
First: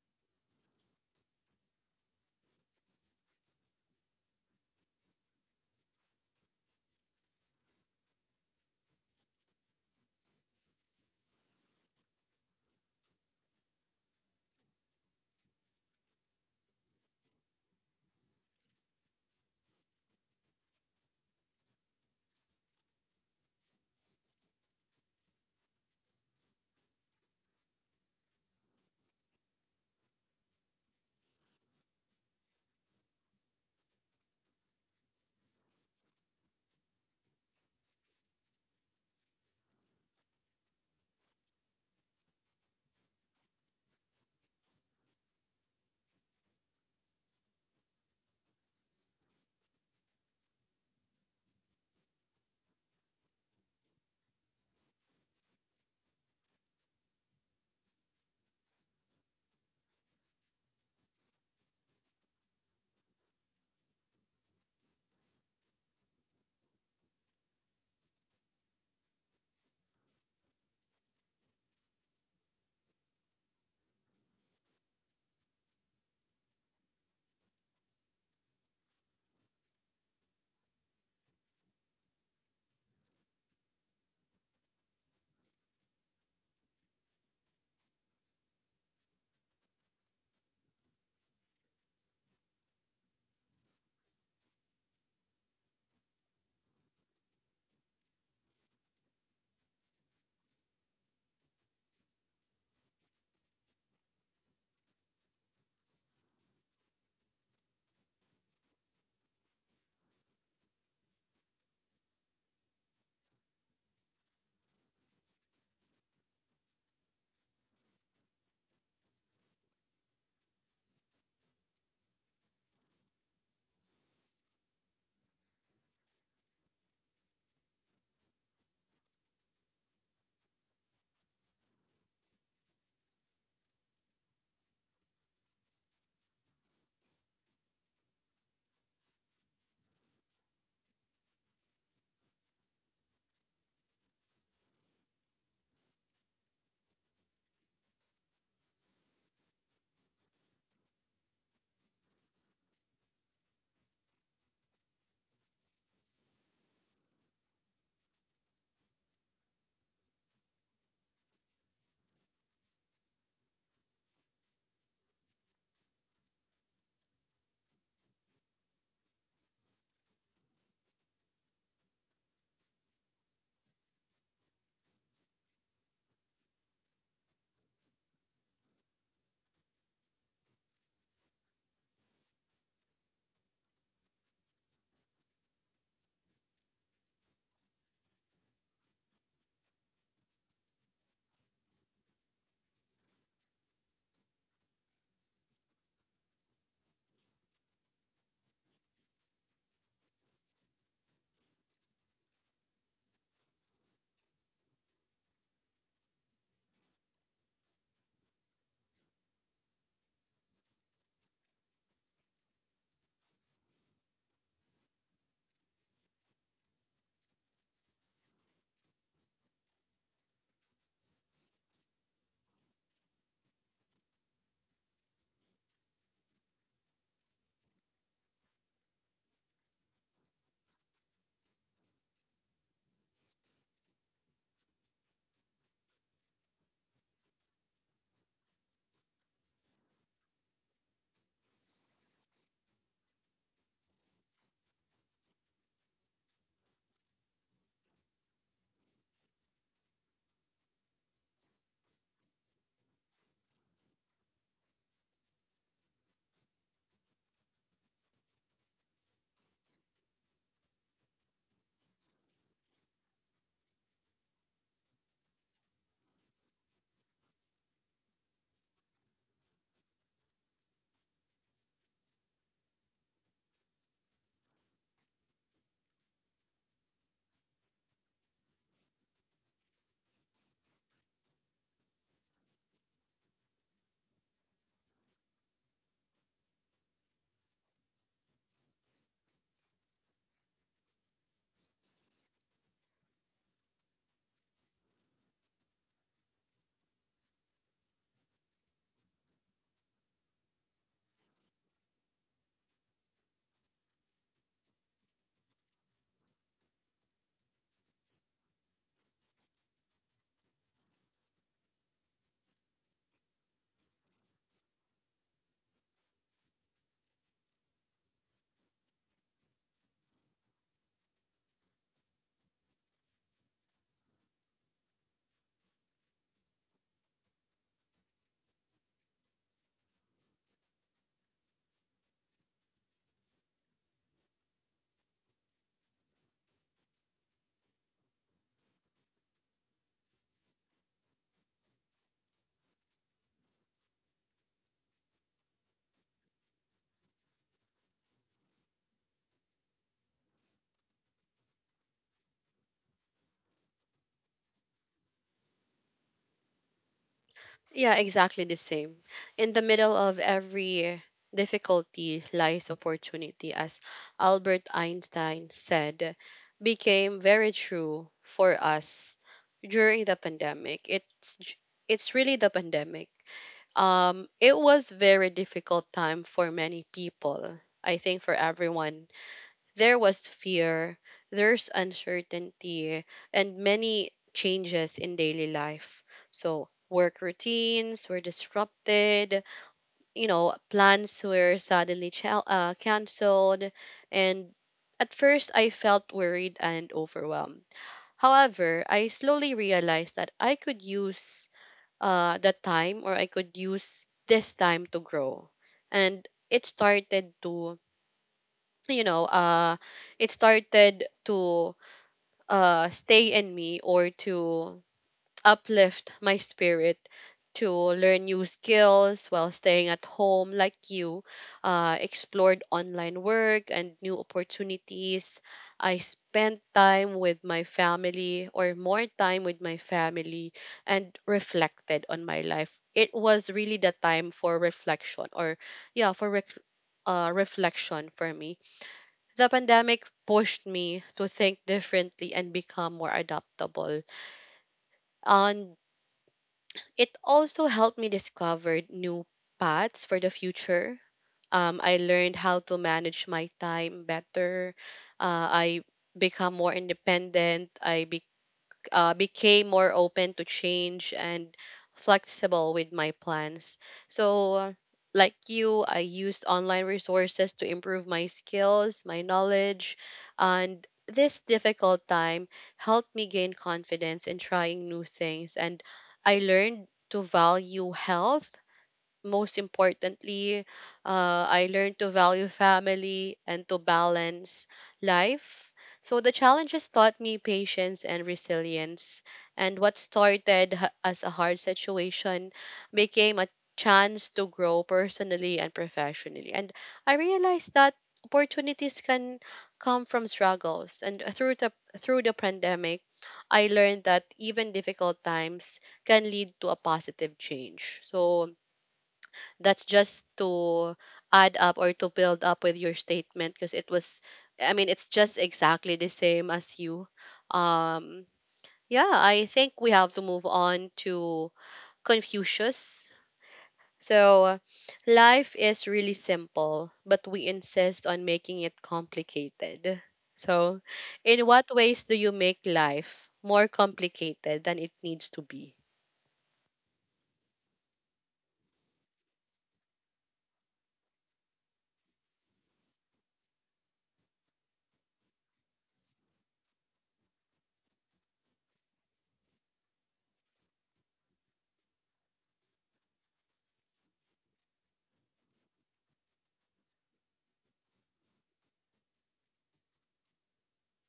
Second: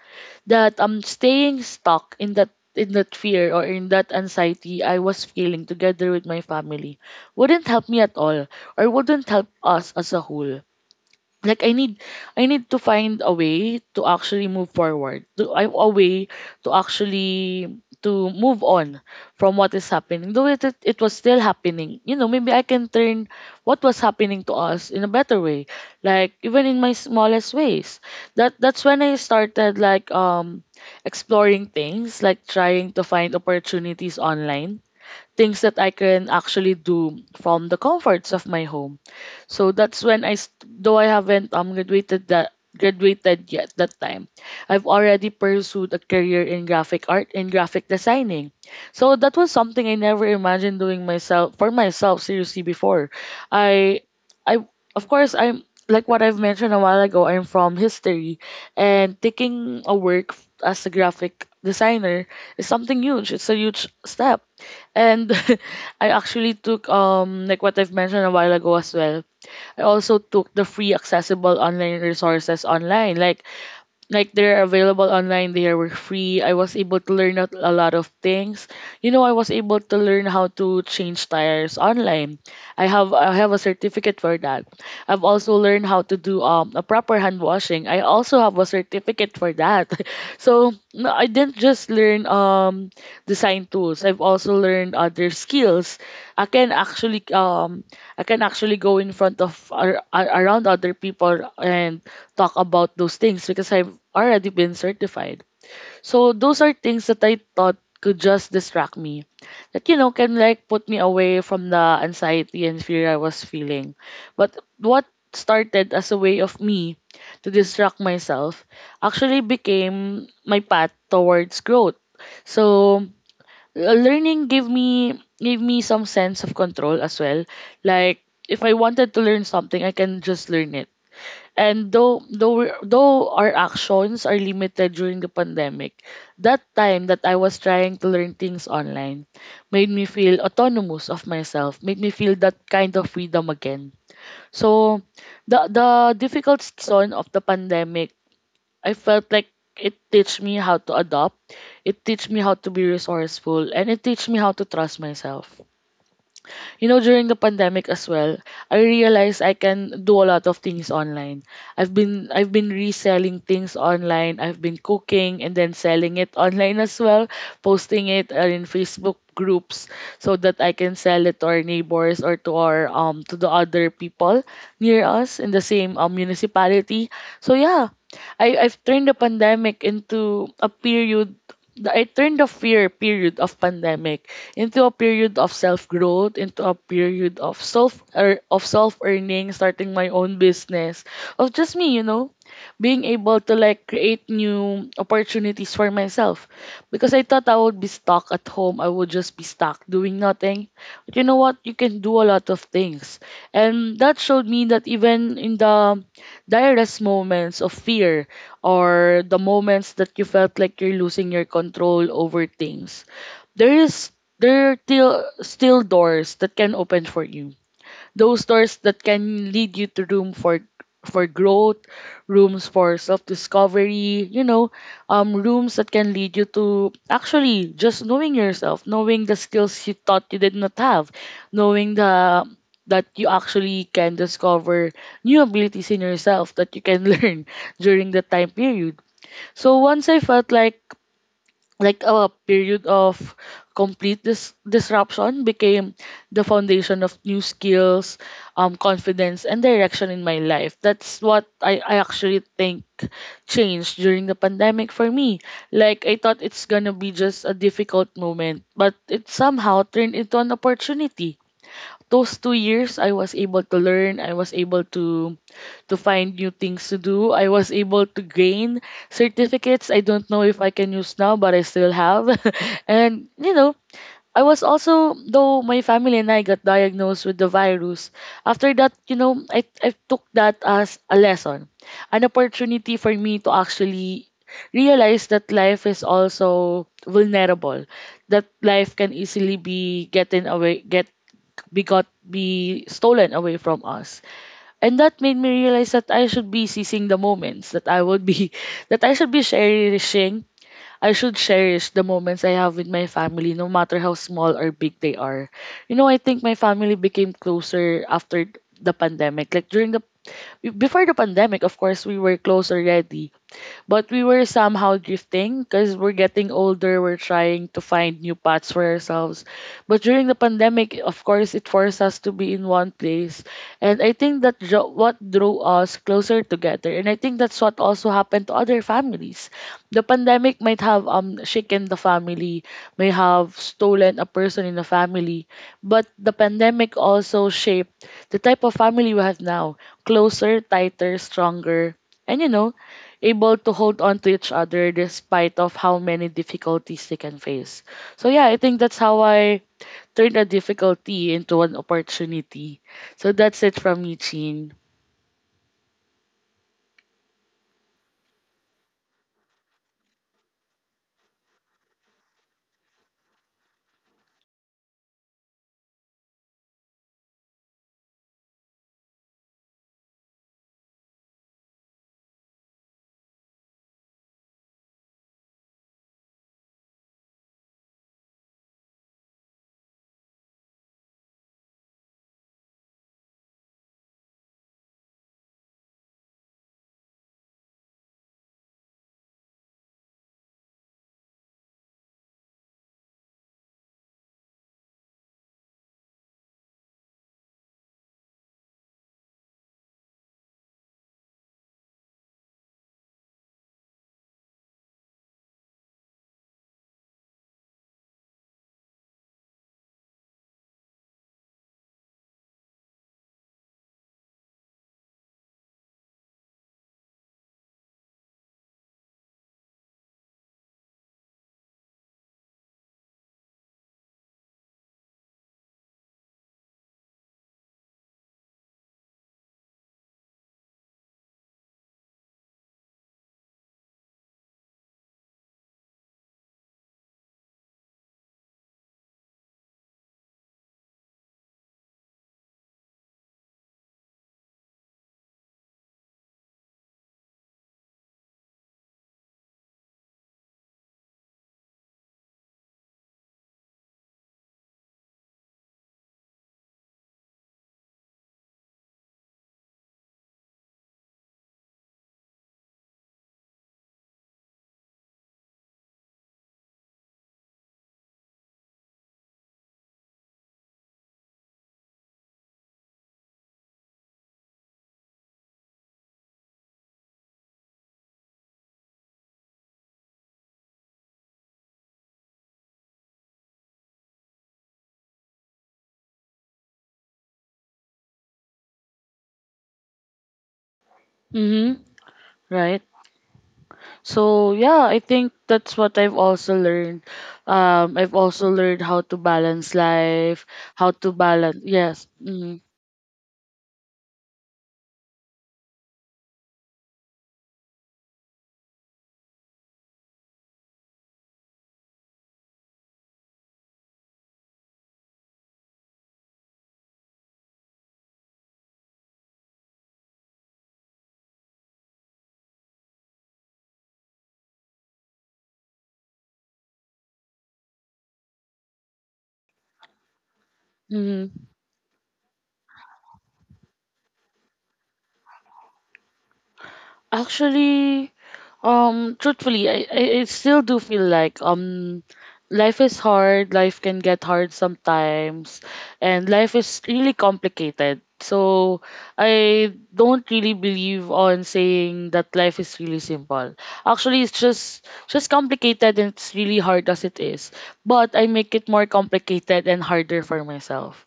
B: that staying stuck in that fear, or in that anxiety I was feeling together with my family, wouldn't help me at all, or wouldn't help us as a whole. Like I need to find a way to actually move forward, to a way to actually to move on from what is happening, though it was still happening. You know, maybe I can turn what was happening to us in a better way, like even in my smallest ways. That that's when I started like, exploring things, like trying to find opportunities online, things that I can actually do from the comforts of my home. So that's when though I haven't, graduated yet that time, I've already pursued a career in graphic art and graphic designing. So that was something I never imagined doing myself for myself seriously before. I, I of course I'm like what I've mentioned a while ago. I'm from history, and taking a as a graphic designer is something huge. It's a huge step, and *laughs* I actually took like what I've mentioned a while ago as well. I also took the free accessible online resources online. Like they're available online. They were free. I was able to learn a lot of things. You know, I was able to learn how to change tires online. I have a certificate for that. I've also learned how to do a proper hand washing. I also have a certificate for that. *laughs* So no, I didn't just learn design tools. I've also learned other skills. i can actually um I can actually go in front of around other people and talk about those things, because I've already been certified. So those are things that I thought could just distract me. That, you know, can like put me away from the anxiety and fear I was feeling. But what started as a way of me to distract myself actually became my path towards growth. So, learning gave me some sense of control as well. Like if I wanted to learn something, I can just learn it. And though though we're- though our actions are limited during the pandemic, that time that I was trying to learn things online made me feel autonomous of myself, made me feel that kind of freedom again. So the difficult season of the pandemic, I felt like it teach me how to adopt, it teach me how to be resourceful, and it teach me how to trust myself. You know, during the pandemic as well, I realized I can do a lot of things online. I've been reselling things online. I've been cooking and then selling it online as well, posting it, in Facebook groups, so that I can sell it to our neighbors, or to our to the other people near us in the same, municipality. So yeah, I've turned the pandemic into a period the- I turned the fear period of pandemic into a period of self growth, into a period of self earning, starting my own business, of just me, you know, being able to like create new opportunities for myself. Because I thought I would be stuck at home, I would just be stuck doing nothing. But you know what? You can do a lot of things, and that showed me that even in the direst moments of fear, or the moments that you felt like you're losing your control over things, there is there are still doors that can open for you, those doors that can lead you to room for growth, rooms for self-discovery, you know, rooms that can lead you to actually just knowing yourself, knowing the skills you thought you did not have, knowing the that you actually can discover new abilities in yourself that you can *laughs* learn during the time period. So once I felt like a period of complete disruption became the foundation of new skills, confidence and direction in my life. That's what I actually think changed during the pandemic for me. Like I thought it's gonna be just a difficult moment, but it somehow turned into an opportunity. Those 2 years I was able to learn, I was able to find new things to do. I was able to gain certificates I don't know if I can use now but I still have. *laughs* And you know, I was also though my family and I got diagnosed with the virus. After that, you know, I took that as a lesson, an opportunity for me to actually realize that life is also vulnerable. That life can easily be getting away get be got be stolen away from us, and that made me realize that I should be seizing the moments that I would be *laughs* that I should be cherishing I should cherish the moments I have with my family no matter how small or big they are. You know, I think my family became closer after the pandemic. Like during the before the pandemic, of course, we were close already, but we were somehow drifting because we're getting older. We're trying to find new paths for ourselves. But during the pandemic, of course, it forced us to be in one place. And I think that what drew us closer together. And I think that's what also happened to other families. The pandemic might have shaken the family, may have stolen a person in the family, but the pandemic also shaped the type of family we have now. Closer, tighter, stronger. And, you know, able to hold on to each other despite of how many difficulties they can face. So yeah, I think that's how I turned a difficulty into an opportunity. So that's it from me, Chin.
A: Yeah, exactly the same. In the middle of every difficulty lies opportunity, as Albert Einstein said, became very true for us during the pandemic. It's really the pandemic. It was very difficult time for many people. I think for everyone there was fear, there's uncertainty, and many changes in daily life. So, work routines were disrupted, you know, plans were suddenly canceled, and at first I felt worried and overwhelmed. However, I slowly realized that I could use that time, or I could use this time to grow. And it started to, you know uh it started to, stay in me, or to uplift my spirit, to learn new skills while staying at home. Like you, explored online work and new opportunities. I spent time with my family, or more time with my family, and reflected on my life. It was really the time for reflection, or yeah, reflection for me. The pandemic pushed me to think differently and become more adaptable. And it also helped me discover new paths for the future. I learned how to manage my time better. I become more independent. I became more open to change and flexible with my plans. So, like you, I used online resources to improve my skills, my knowledge, and this difficult time helped me gain confidence in trying new things. And I learned to value health, most importantly, I learned to value family and to balance life. So the challenges taught me patience and resilience. And what as a hard
B: Mm-hmm.
A: situation
B: Right.
A: became a chance to
B: So yeah,
A: grow
B: I think
A: personally and
B: that's what I've
A: professionally.
B: also
A: And
B: learned.
A: I realized that
B: I've also learned how
A: opportunities
B: to
A: can
B: balance
A: come from
B: life, how
A: struggles.
B: to
A: And through
B: balance.
A: the,
B: Yes.
A: through the
B: Mm-hmm.
A: pandemic, I learned that even difficult times can lead to a positive change. So that's just to add up or to build up with your statement, because it was, I mean, it's just exactly the same as you. Um yeah, I think we have to move on to Confucius. So life is really simple, but we insist on making it complicated. So
B: Mm-hmm.
A: in what ways do you make life more complicated than it needs to be?
B: Actually, truthfully, I still do feel like life is hard, life can get hard sometimes, and life is really complicated. So I don't really believe on saying that life is really simple. Actually, it's just complicated and it's really hard as it is. But I make it more complicated and harder for myself.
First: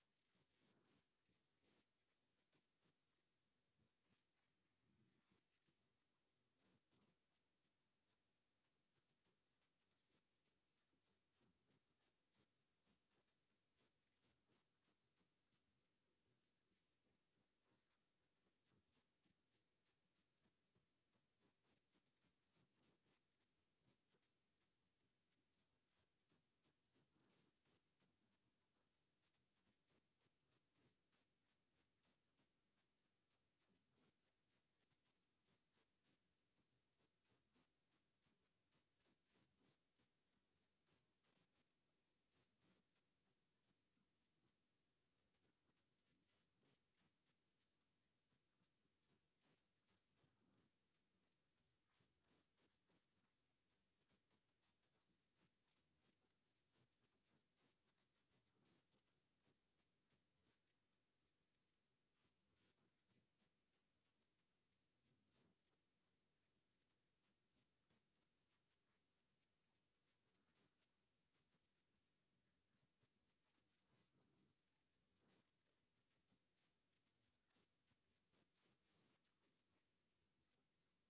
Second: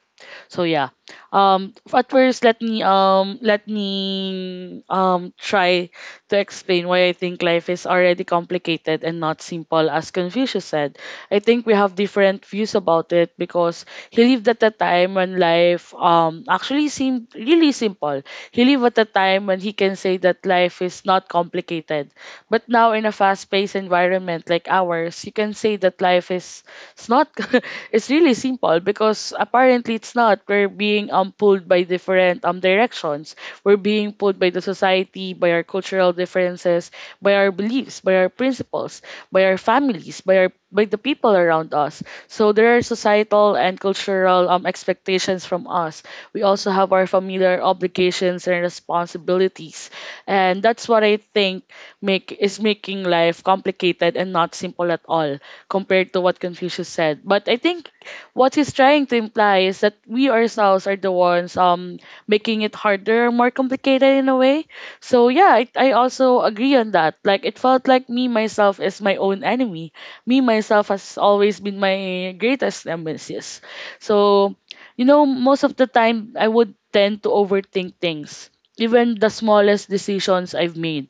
B: So yeah. At first, let me try to explain why I think life is already complicated and not simple as Confucius said. I think we have different views about it because he lived at a time when life actually seemed really simple. He lived at a time when he can say that life is not complicated. But now in a fast-paced environment like ours, you can say that life is it's not *laughs* it's really simple, because apparently it's not. We're being pulled by different directions. We're being pulled by the society, by our cultural differences, by our beliefs, by our principles, by our families, by the people around us. So there are societal and cultural expectations from us. We also have our familiar obligations and responsibilities. And that's what I think make is making life complicated and not simple at all compared to what Confucius said. But I think what he's trying to imply is that we ourselves are the ones making it harder, more complicated in a way. So yeah, I also agree on that. Like it felt like me myself is my own enemy. Me myself has always been my greatest nemesis. So, you know, most of the time I would tend to overthink things, even the smallest decisions I've made.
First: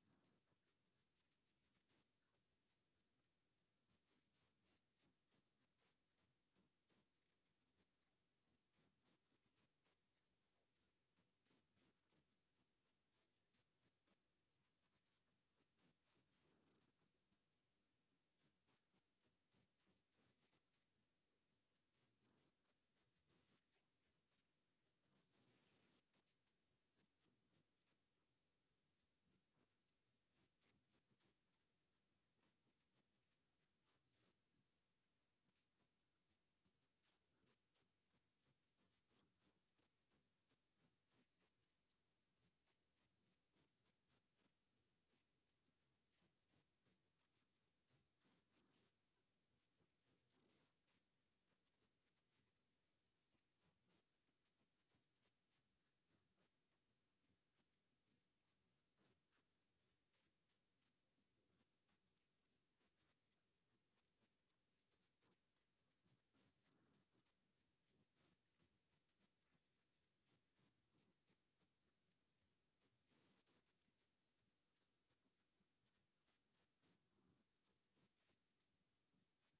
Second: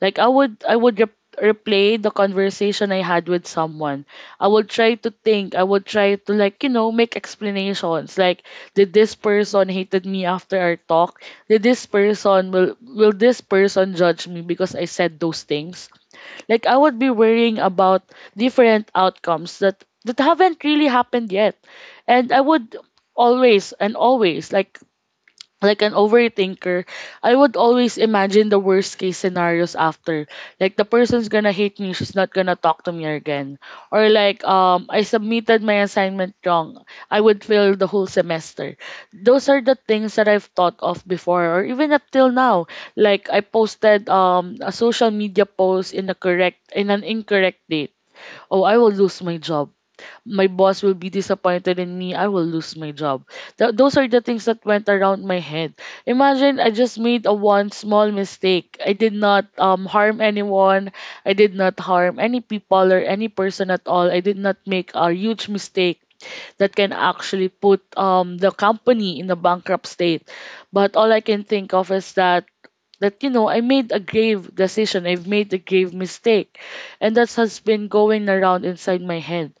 B: Like I would replay the conversation I had with someone. I would try to think. I would try to, like, you know, make explanations. Like, did this person hated me after our talk? Did this person will this person judge me because I said those things? Like I would be worrying about different outcomes that haven't really happened yet. And I would always and always like an overthinker, I would always imagine the worst case scenarios after. Like, the person's gonna hate me, she's not gonna talk to me again. Or like, I submitted my assignment wrong. I would fail the whole semester. Those are the things that I've thought of before or even up till now. Like, I posted a social media post in a correct in an incorrect date. Oh, I will lose my job, my boss will be disappointed in me. I will lose my job. Those are the things that went around my head. Imagine, I just made a one small mistake. I did not harm anyone. I did not harm any people or any person at all. I did not make a huge mistake that can actually put, the company in a bankrupt state. But all I can think of is that, you know, I made a grave decision. I've made a grave mistake, and that has been going around inside my head.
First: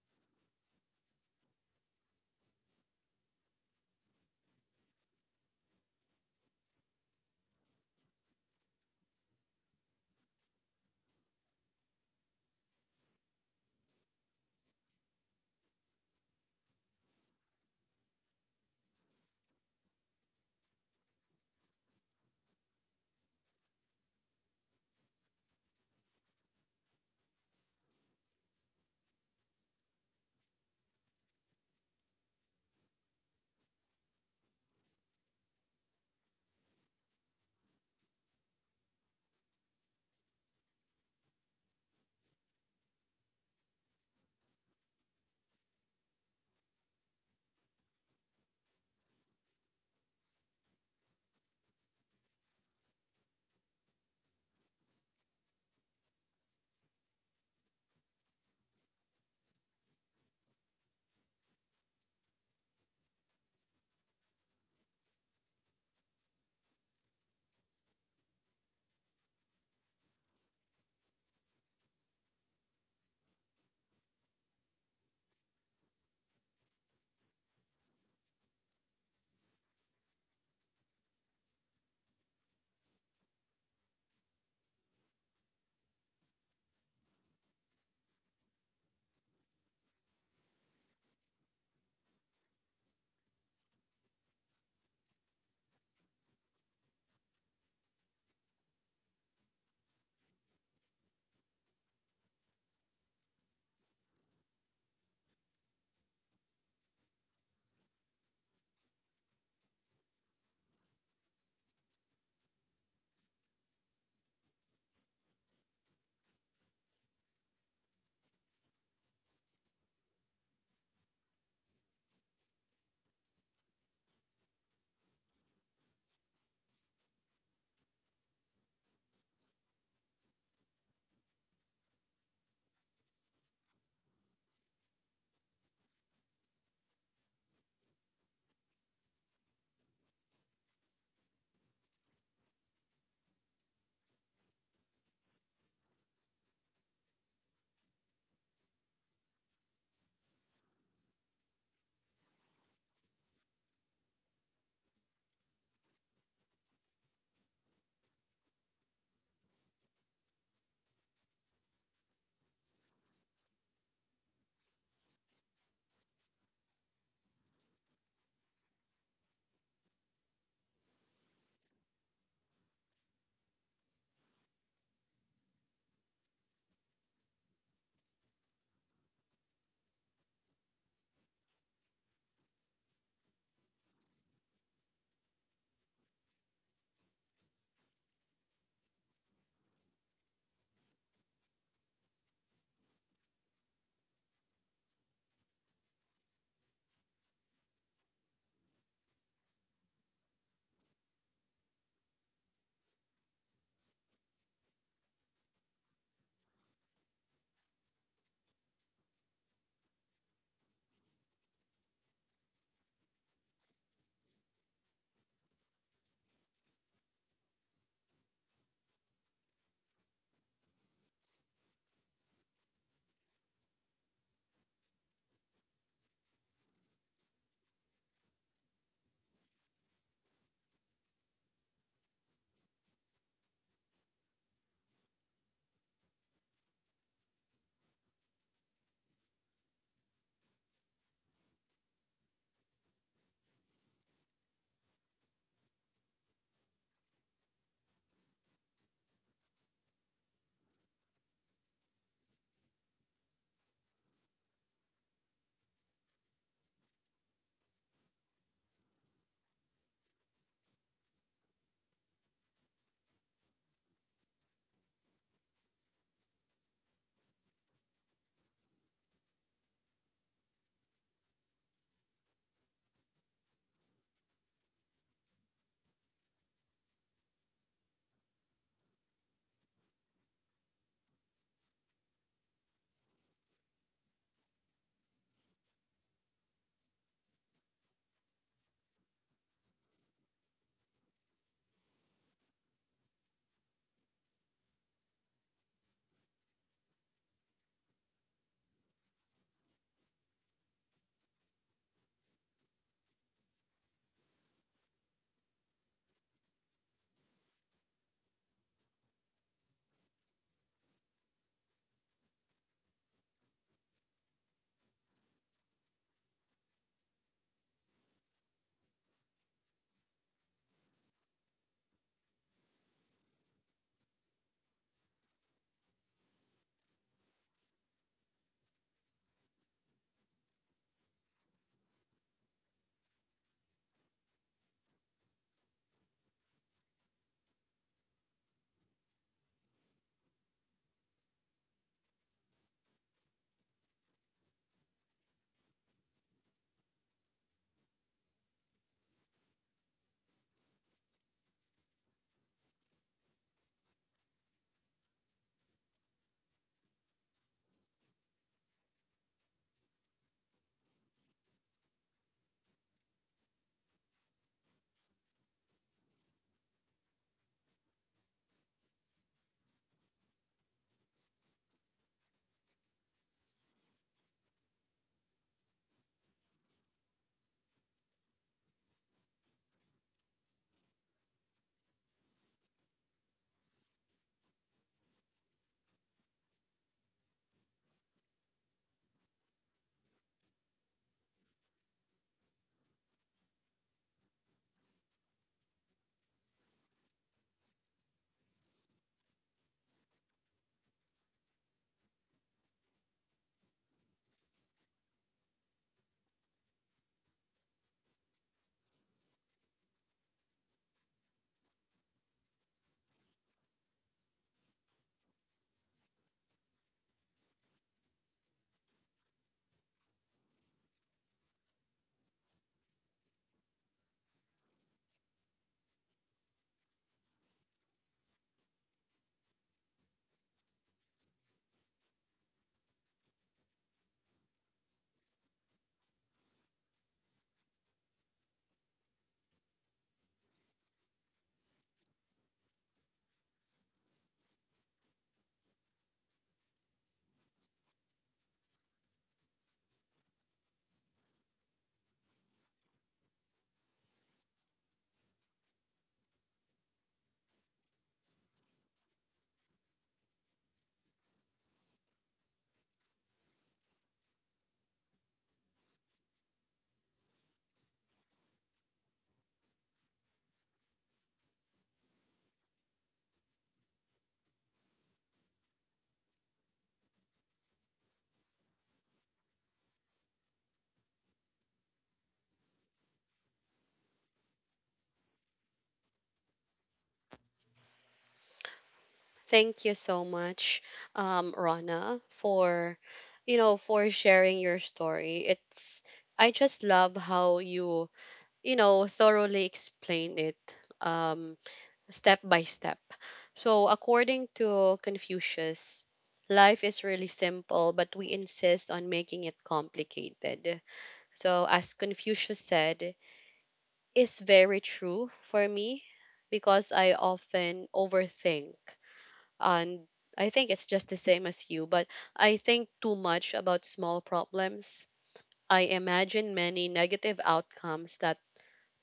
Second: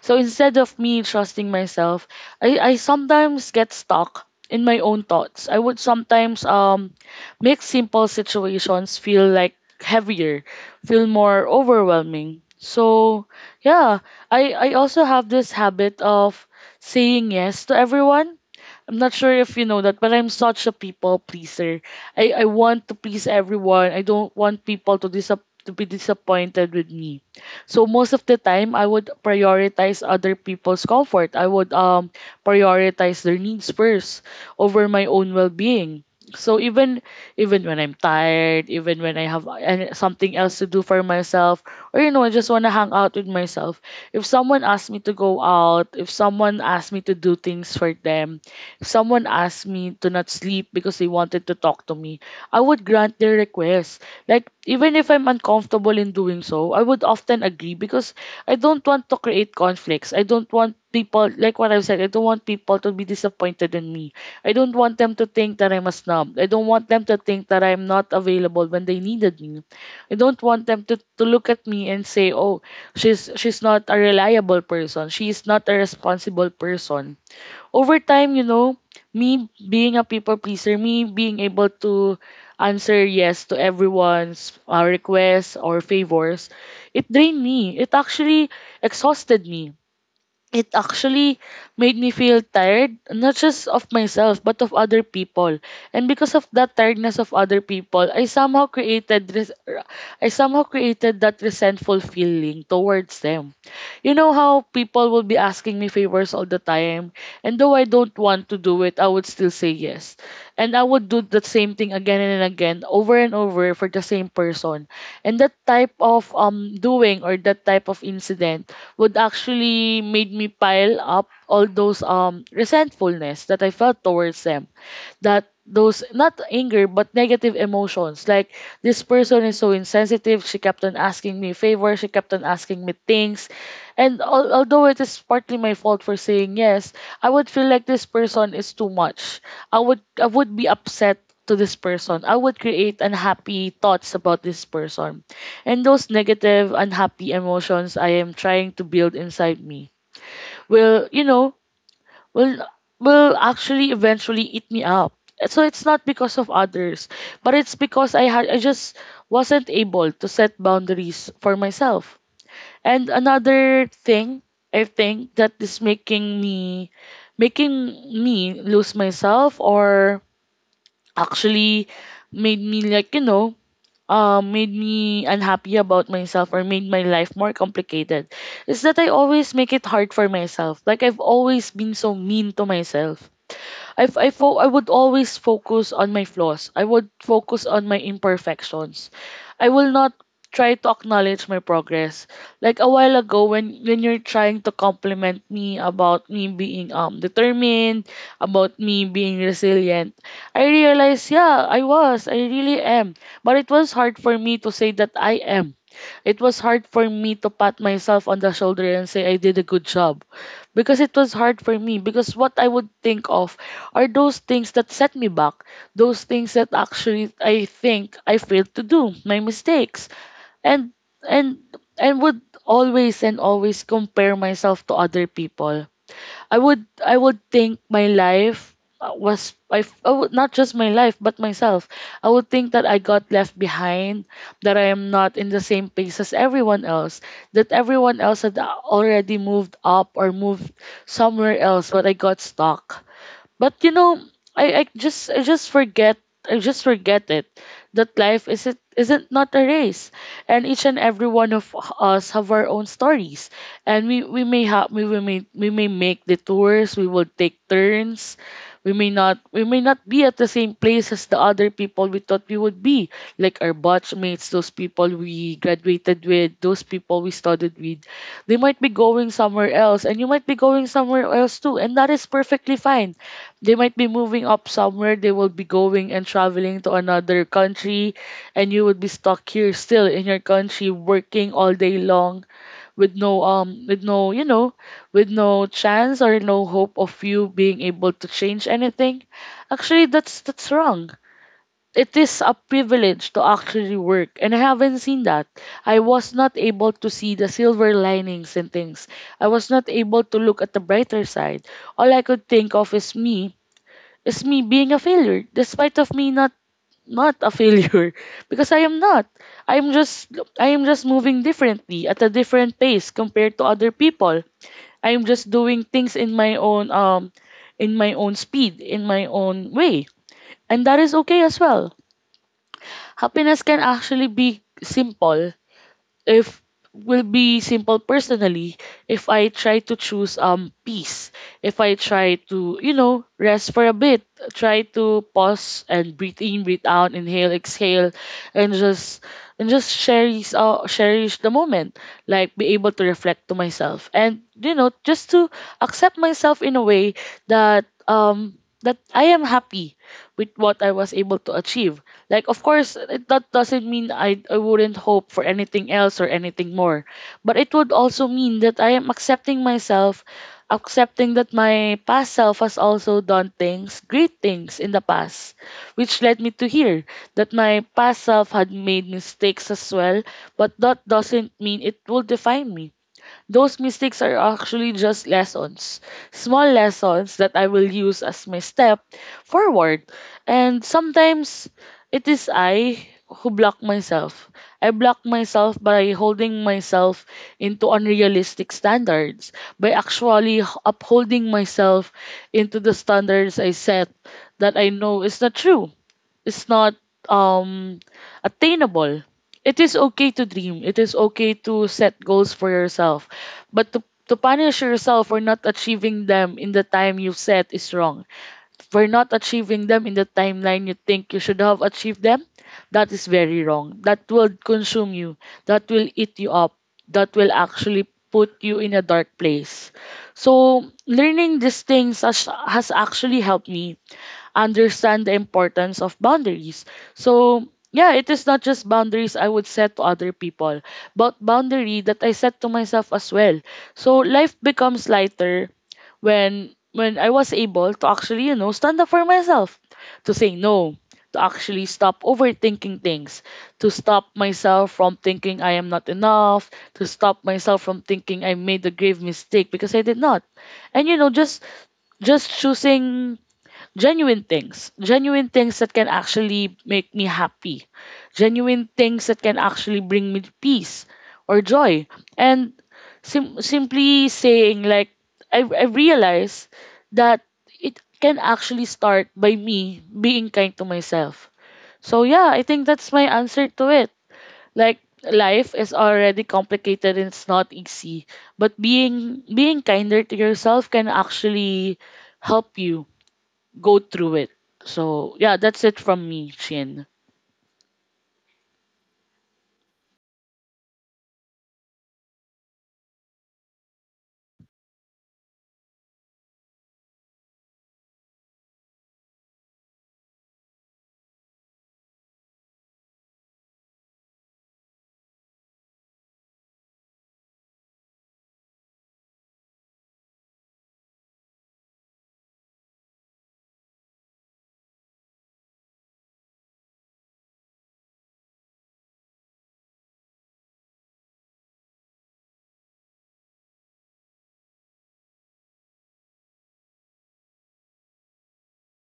B: So instead of me trusting myself, I sometimes get stuck in my own thoughts. I would sometimes make simple situations feel like heavier, feel more overwhelming. So yeah, I also have this habit of saying yes to everyone. I'm not sure if you know that, but I'm such a people pleaser. I want to please everyone. I don't want people to to be disappointed with me. So most of the time, I would prioritize other people's comfort. I would prioritize their needs first over my own well-being. So even when I'm tired, even when I have something else to do for myself, or, you know, I just want to hang out with myself. If someone asks me to go out, if someone asks me to do things for them, someone asked me to not sleep because they wanted to talk to me, I would grant their request. Like, even if I'm uncomfortable in doing so, I would often agree because I don't want to create conflicts. I don't want people, like what I've said, I don't want people to be disappointed in me. I don't want them to think that I'm a snob. I don't want them to think that I'm not available when they needed me. I don't want them to, look at me and say, oh, she's not a reliable person. She is not a responsible person. Over time, you know, me being a people pleaser, me being able to answer yes to everyone's requests or favors, it drained me. It actually exhausted me. It actually made me feel tired, not just of myself, but of other people. And because of that tiredness of other people, I somehow I somehow created that resentful feeling towards them. You know how people will be asking me favors all the time. And though I don't want to do it, I would still say yes. And I would do the same thing again and again, over and over for the same person. And that type of doing, or that type of incident would actually made me pile up all those resentfulness that I felt towards them, that those not anger but negative emotions, like, this person is so insensitive, she kept on asking me favors, she kept on asking me things. And although it is partly my fault for saying yes, I would feel like this person is too much. I would be upset to this person. I would create unhappy thoughts about this person. And those negative unhappy emotions I am trying to build inside me will, you know, will will actually eventually eat me up. So it's not because of others, but it's because I just wasn't able to set boundaries for myself. And another thing I think that is making me lose myself, or actually made me, like, you know, made me unhappy about myself or made my life more complicated, is that I always make it hard for myself. Like, I've always been so mean to myself. I f- I fo- I would always focus on my flaws. I would focus on my imperfections. I will not try to acknowledge my progress. Like a while ago when you're trying to compliment me about me being determined, about me being resilient, I realized, yeah, I was. I really am. But it was hard for me to say that I am. It was hard for me to pat myself on the shoulder and say I did a good job, because it was hard for me, because what I would think of are those things that set me back, those things that actually I think I failed to do, my mistakes. And and I would always and always compare myself to other people. I would think my life I would not just my life but myself. I would think that I got left behind, that I am not in the same pace as everyone else, that everyone else had already moved up or moved somewhere else, but I got stuck. But you know, I, I just I just forget I just forget it that life isn't not a race, and each and every one of us have our own stories, and we may have we may make detours, we will take turns, we may not be at the same place as the other people we thought we would be, like our batch mates, those people we graduated with, those people we studied with. They might be going somewhere else and you might be going somewhere else too, and that is perfectly fine. They might be moving up somewhere, they will be going and traveling to another country, and you would be stuck here still in your country working all day long with no you know with no chance or no hope of you being able to change anything. Actually, that's wrong. It is a privilege to actually work, and I haven't seen that. I was not able to see the silver linings and things. I was not able to look at the brighter side. All I could think of is me, is me being a failure despite of me not a failure *laughs* because I am not. I am just I am just moving differently at a different pace compared to other people. I am just doing things in my own speed, in my own way. And that is okay as well. Happiness can actually be simple, if will be simple personally, if I try to choose peace, if I try to, you know, rest for a bit, try to pause and breathe in, breathe out, inhale, exhale, and just and just cherish, cherish the moment. Like be able to reflect to myself and, you know, just to accept myself in a way that that I am happy with what I was able to achieve. Like of course it, that doesn't mean I wouldn't hope for anything else or anything more. But it would also mean that I am accepting myself, accepting that my past self has also done things, great things in the past, which led me to here. That my past self had made mistakes as well, but that doesn't mean it will define me. Those mistakes are actually just lessons, small lessons that I will use as my step forward. And sometimes it is I who block myself. I block myself by holding myself into unrealistic standards, by actually upholding myself into the standards I set that I know is not true. It's not um attainable. It is okay to dream. It is okay to set goals for yourself. But to, to punish yourself for not achieving them in the time you set is wrong, for not achieving them in the timeline you think you should have achieved them, that is very wrong. That will consume you. That will eat you up. That will actually put you in a dark place. So learning these things has actually helped me understand the importance of boundaries. So, yeah, it is not just boundaries I would set to other people, but boundary that I set to myself as well. So life becomes lighter when I was able to actually, you know, stand up for myself, to say no, to actually stop overthinking things, to stop myself from thinking I am not enough, to stop myself from thinking I made a grave mistake because I did not. And, you know, just choosing genuine things that can actually make me happy, genuine things that can actually bring me peace or joy. And simply saying, like, I realize that it can actually start by me being kind to myself. So yeah, I think that's my answer to it. Like life is already complicated and it's not easy, but being kinder to yourself can actually help you go through it. So yeah, that's it from me, Chin.
A: Thank you so much, Rana, for for sharing your story. It's I just love how you you know thoroughly explained it, um, step by step. So according to Confucius, life is really simple, but we insist on making it complicated. So as Confucius said, is very true for me because I often overthink, and I think it's just the same as you, but I think too much about small problems. I imagine many negative outcomes that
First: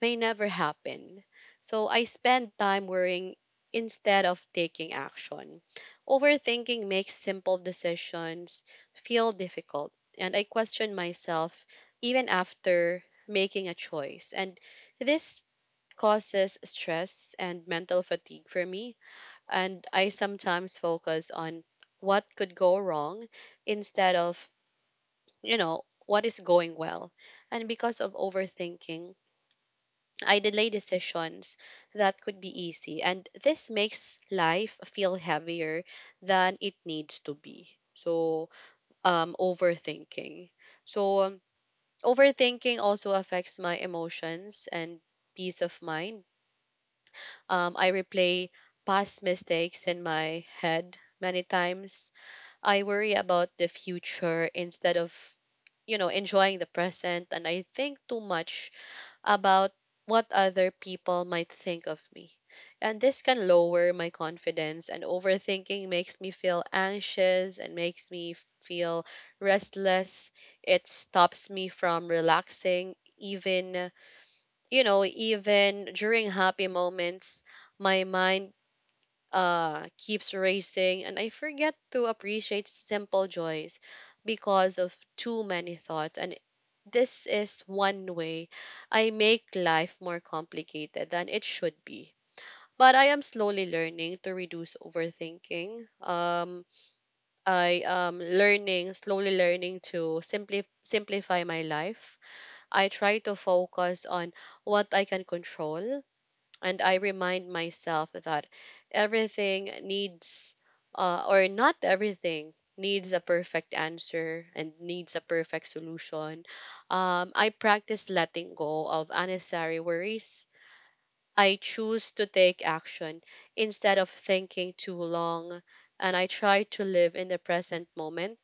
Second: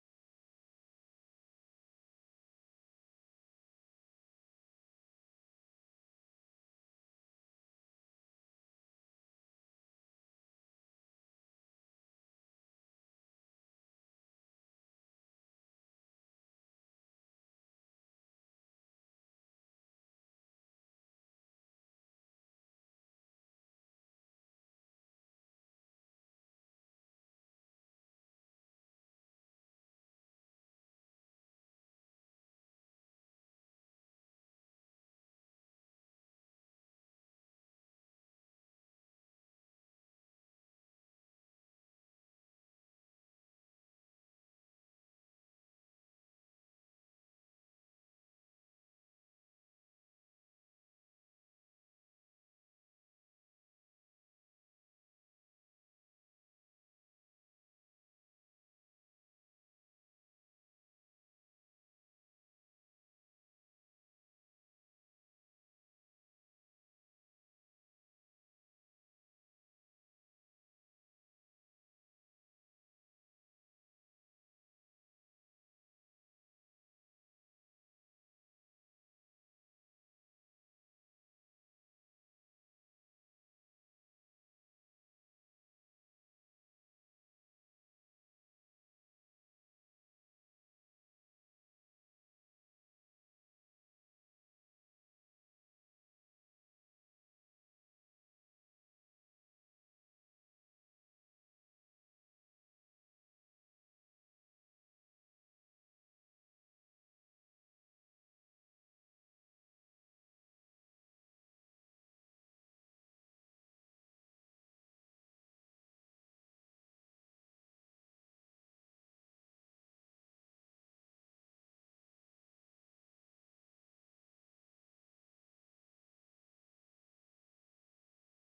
A: may never happen. So I spend time worrying instead of taking action. Overthinking makes simple decisions feel difficult, and I question myself even after making a choice. And this causes stress and mental fatigue for me, and I sometimes focus on what could go wrong instead of, what is going well. And because of overthinking, I delay decisions that could be easy. And this makes life feel heavier than it needs to be. So, um, overthinking. So, overthinking also affects my emotions and peace of mind. I replay past mistakes in my head many times. I worry about the future instead of, enjoying the present. And I think too much about what other people might think of me. And this can lower my confidence, and overthinking makes me feel anxious and makes me feel restless. It stops me from relaxing, even, even during happy moments. My mind keeps racing, and I forget to appreciate simple joys because of too many thoughts. And this is one way I make life more complicated than it should be. But I am slowly learning to reduce overthinking. I am learning, slowly learning to simply simplify my life. I try to focus on what I can control, and I remind myself that everything needs, or not everything needs a perfect answer and needs a perfect solution. I practice letting go of unnecessary worries. I choose to take action instead of thinking too long, and I try to live in the present moment.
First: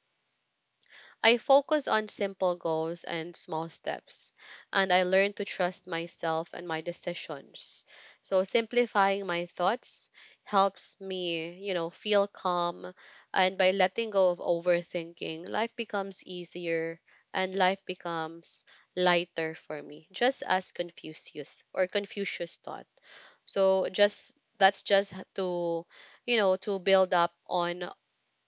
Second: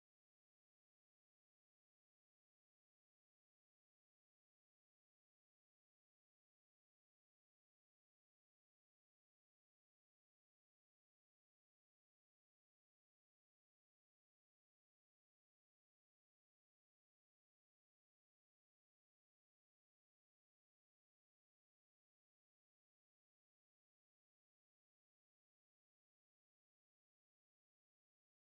A: I focus on simple goals and small steps, and I learn to trust myself and my decisions. So simplifying my thoughts helps me, feel calm, and by letting go of overthinking, life becomes easier and life becomes lighter for me, just as Confucius or Confucius taught. So just that's just to to build up on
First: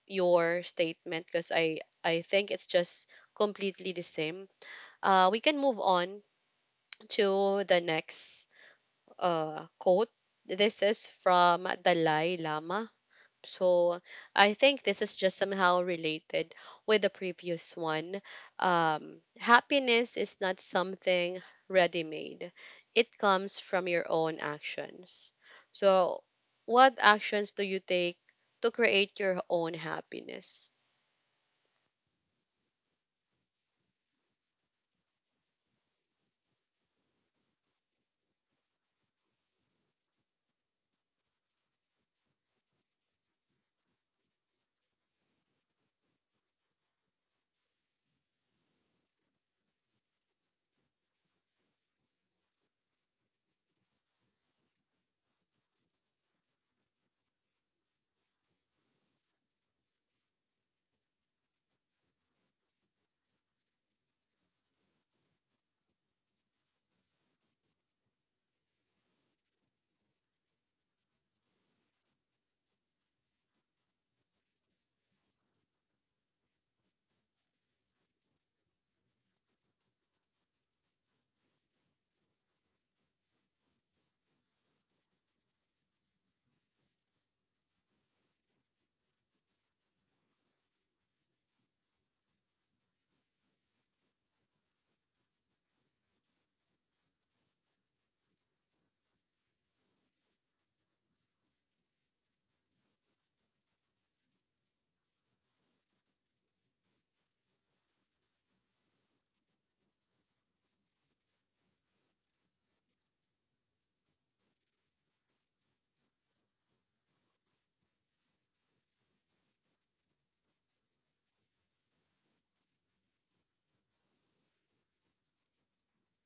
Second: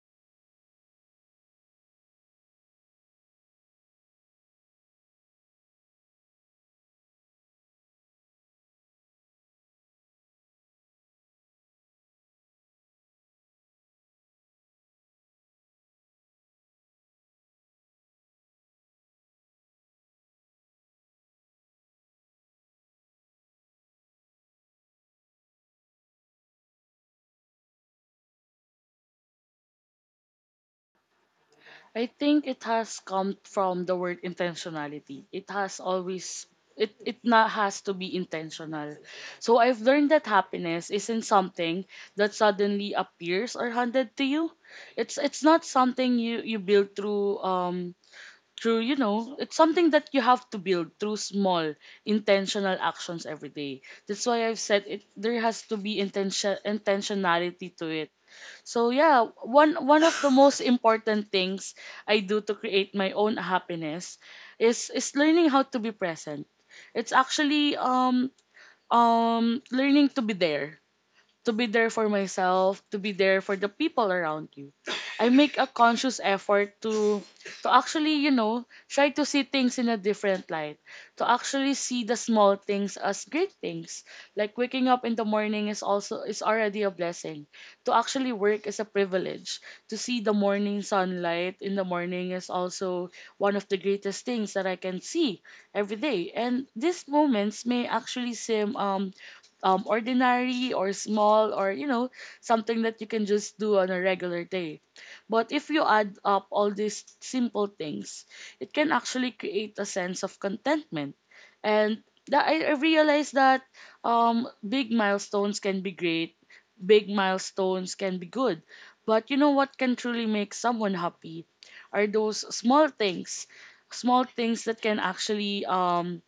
A: your statement because I think it's just completely the same. We can move on to the next quote. This is from Dalai Lama. So I think this is just somehow related with the previous one. Happiness is not something ready made. It comes from your own actions. So what actions do you take to create your own happiness?
B: I think it has come from the word intentionality. It has always, it not has to be intentional. So I've learned that happiness isn't something that suddenly appears or handed to you. It's not something you build through it's something that you have to build through small intentional actions every day. That's why I've said it, there has to be intentionality to it. So yeah, one of the most important things I do to create my own happiness is learning how to be present. It's actually learning to be there, to be there for myself, to be there for the people around you. I make a conscious effort to actually, you know, try to see things in a different light. To actually see the small things as great things. Like waking up in the morning is also is already a blessing. To actually work is a privilege. To see the morning sunlight in the morning is also one of the greatest things that I can see every day. And these moments may actually seem ordinary or small, or, you know, something that you can just do on a regular day. But if you add up all these simple things, it can actually create a sense of contentment. And that I realized that, big milestones can be great, big milestones can be good, but, you know, what can truly make someone happy are those small things, small things that can actually,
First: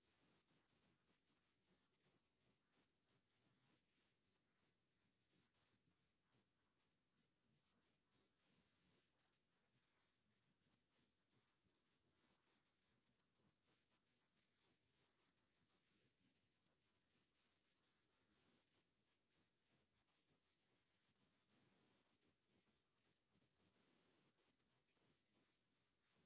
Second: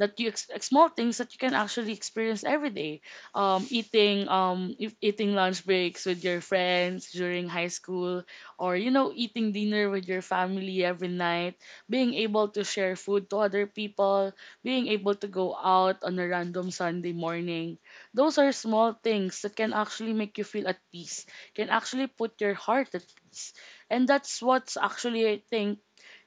B: that you small things that you can actually experience every day. Eating if, eating lunch breaks with your friends during high school, or, you know, eating dinner with your family every night, being able to share food to other people, being able to go out on a random Sunday morning. Those are small things that can actually make you feel at peace, can actually put your heart at peace. And that's what's actually, I think,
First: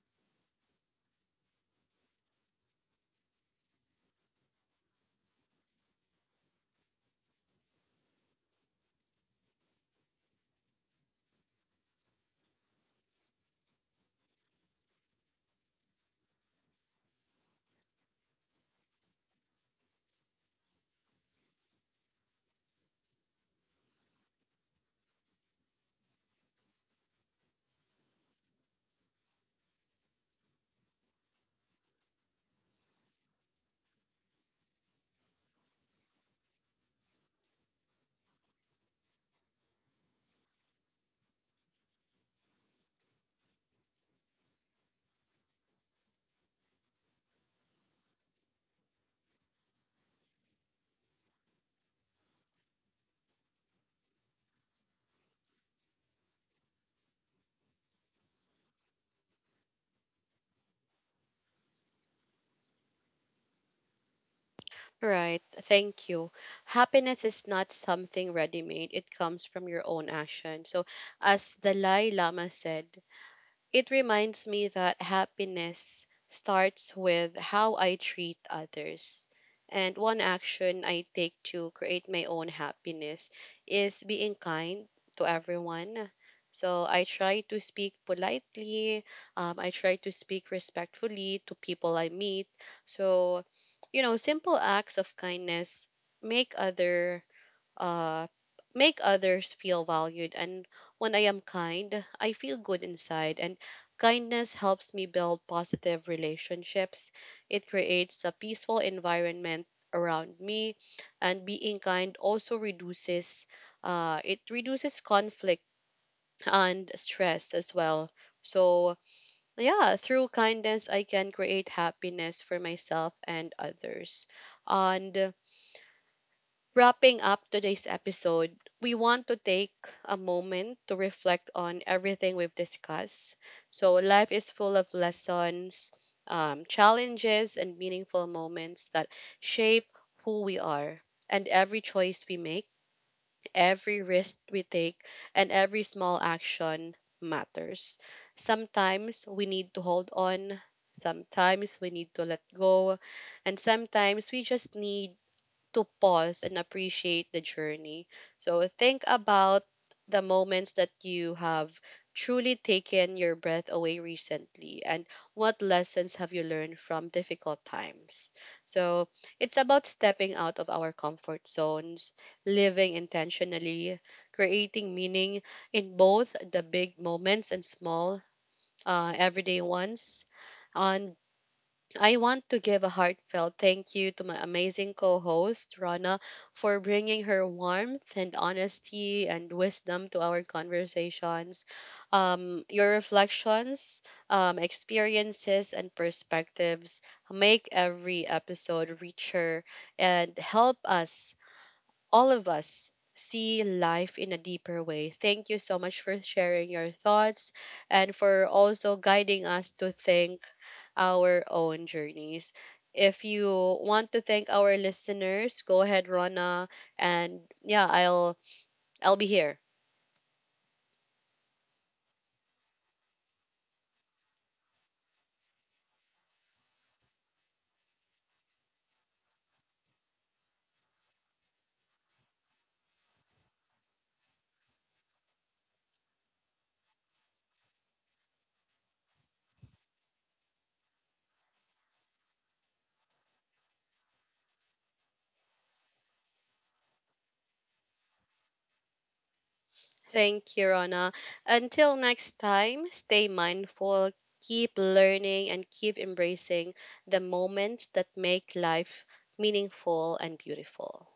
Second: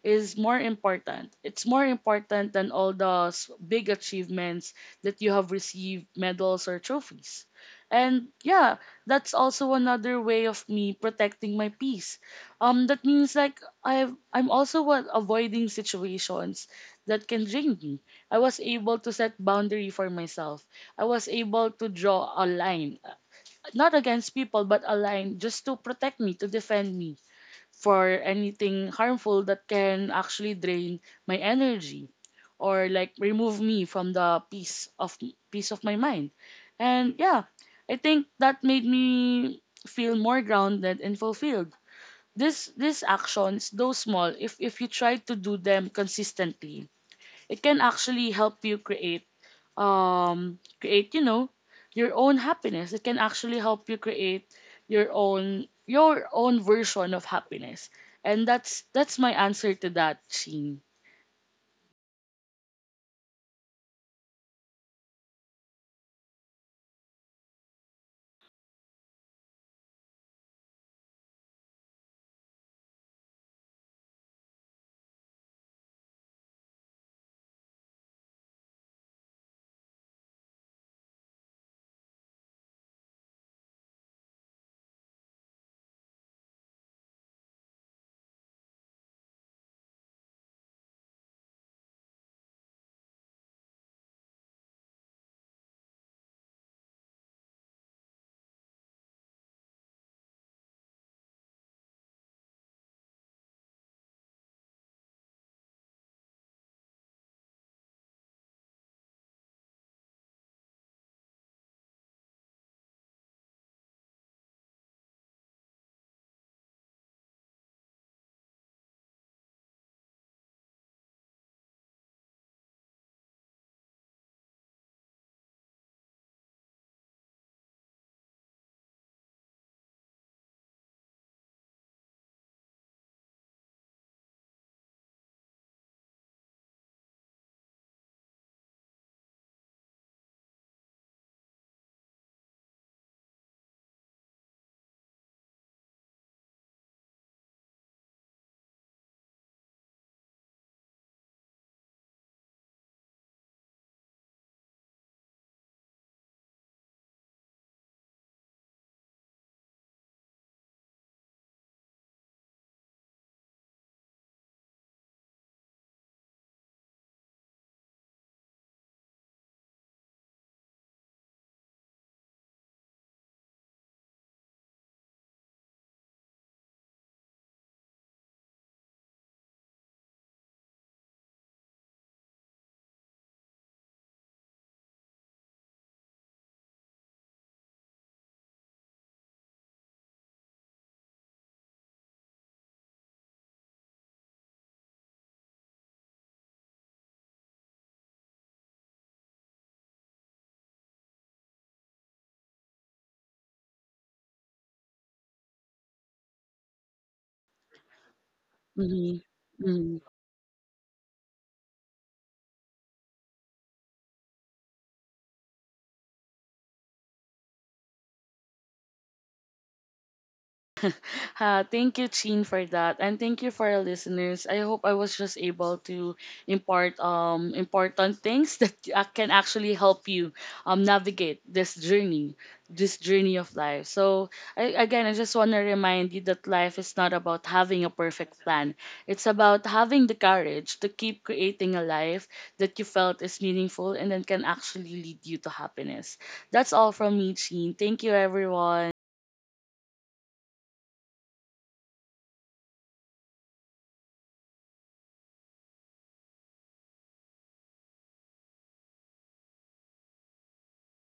B: is more important. It's more important than all those big achievements that you have received medals or trophies. And yeah, that's also another way of me protecting my peace. That means like I've, I'm also what, avoiding situations that can drain me. I was able to set boundary for myself. I was able to draw a line, not against people, but a line just to protect me, to defend me for anything harmful that can actually drain my energy, or like remove me from the peace of my mind. And yeah, I think that made me feel more grounded and fulfilled. This these actions, though small, if you try to do them consistently, it can actually help you create, you know, your own happiness. It can actually help you create your own version of happiness. And that's my answer to that scene.
A: Right. Thank you. Happiness is not something ready made, it comes from your own action. So, as Dalai Lama said, it reminds me that happiness starts with how I treat others. And one action I take to create my own happiness is being kind to everyone. So I try to speak politely. I try to speak respectfully to people I meet. So, simple acts of kindness make other uh, make others feel valued. And when I am kind, I feel good inside. And kindness helps me build positive relationships. It creates a peaceful environment around me. And being kind also reduces conflict and stress as well. So, yeah, through kindness, I can create happiness for myself and others. And wrapping up today's episode, we want to take a moment to reflect on everything we've discussed. So, life is full of lessons, challenges, and meaningful moments that shape who we are. And every choice we make, every risk we take, and every small action matters. Sometimes we need to hold on, sometimes we need to let go, and sometimes we just need to pause and appreciate the journey. So think about the moments that you have truly taken your breath away recently, and what lessons have you learned from difficult times. So it's about stepping out of our comfort zones, living intentionally, creating meaning in both the big moments and small everyday ones. On I want to give a heartfelt thank you to my amazing co host, Rana, for bringing her warmth and honesty and wisdom to our conversations. Your reflections, experiences, and perspectives make every episode richer and help us all of us see life in a deeper way. Thank you so much for sharing your thoughts and for also
B: Mm-hmm.
A: guiding us to
B: Mm-hmm.
A: think our own journeys. If you want to thank our listeners, go ahead, Rona, and yeah, I'll be here.
B: *laughs* Thank you, Chin, for that, and thank you for our listeners. I hope I was just able to impart important things *laughs* that can actually help you navigate this journey of life. So I, again, I just want to remind you that life is not about having a perfect plan. It's about having the courage to keep creating a life that you felt is meaningful and then can actually lead you to happiness. That's all from me, Chin. Thank you, everyone.
A: Thank you, Rona. Until next time, stay mindful, keep learning, and keep embracing the moments that make life meaningful and beautiful.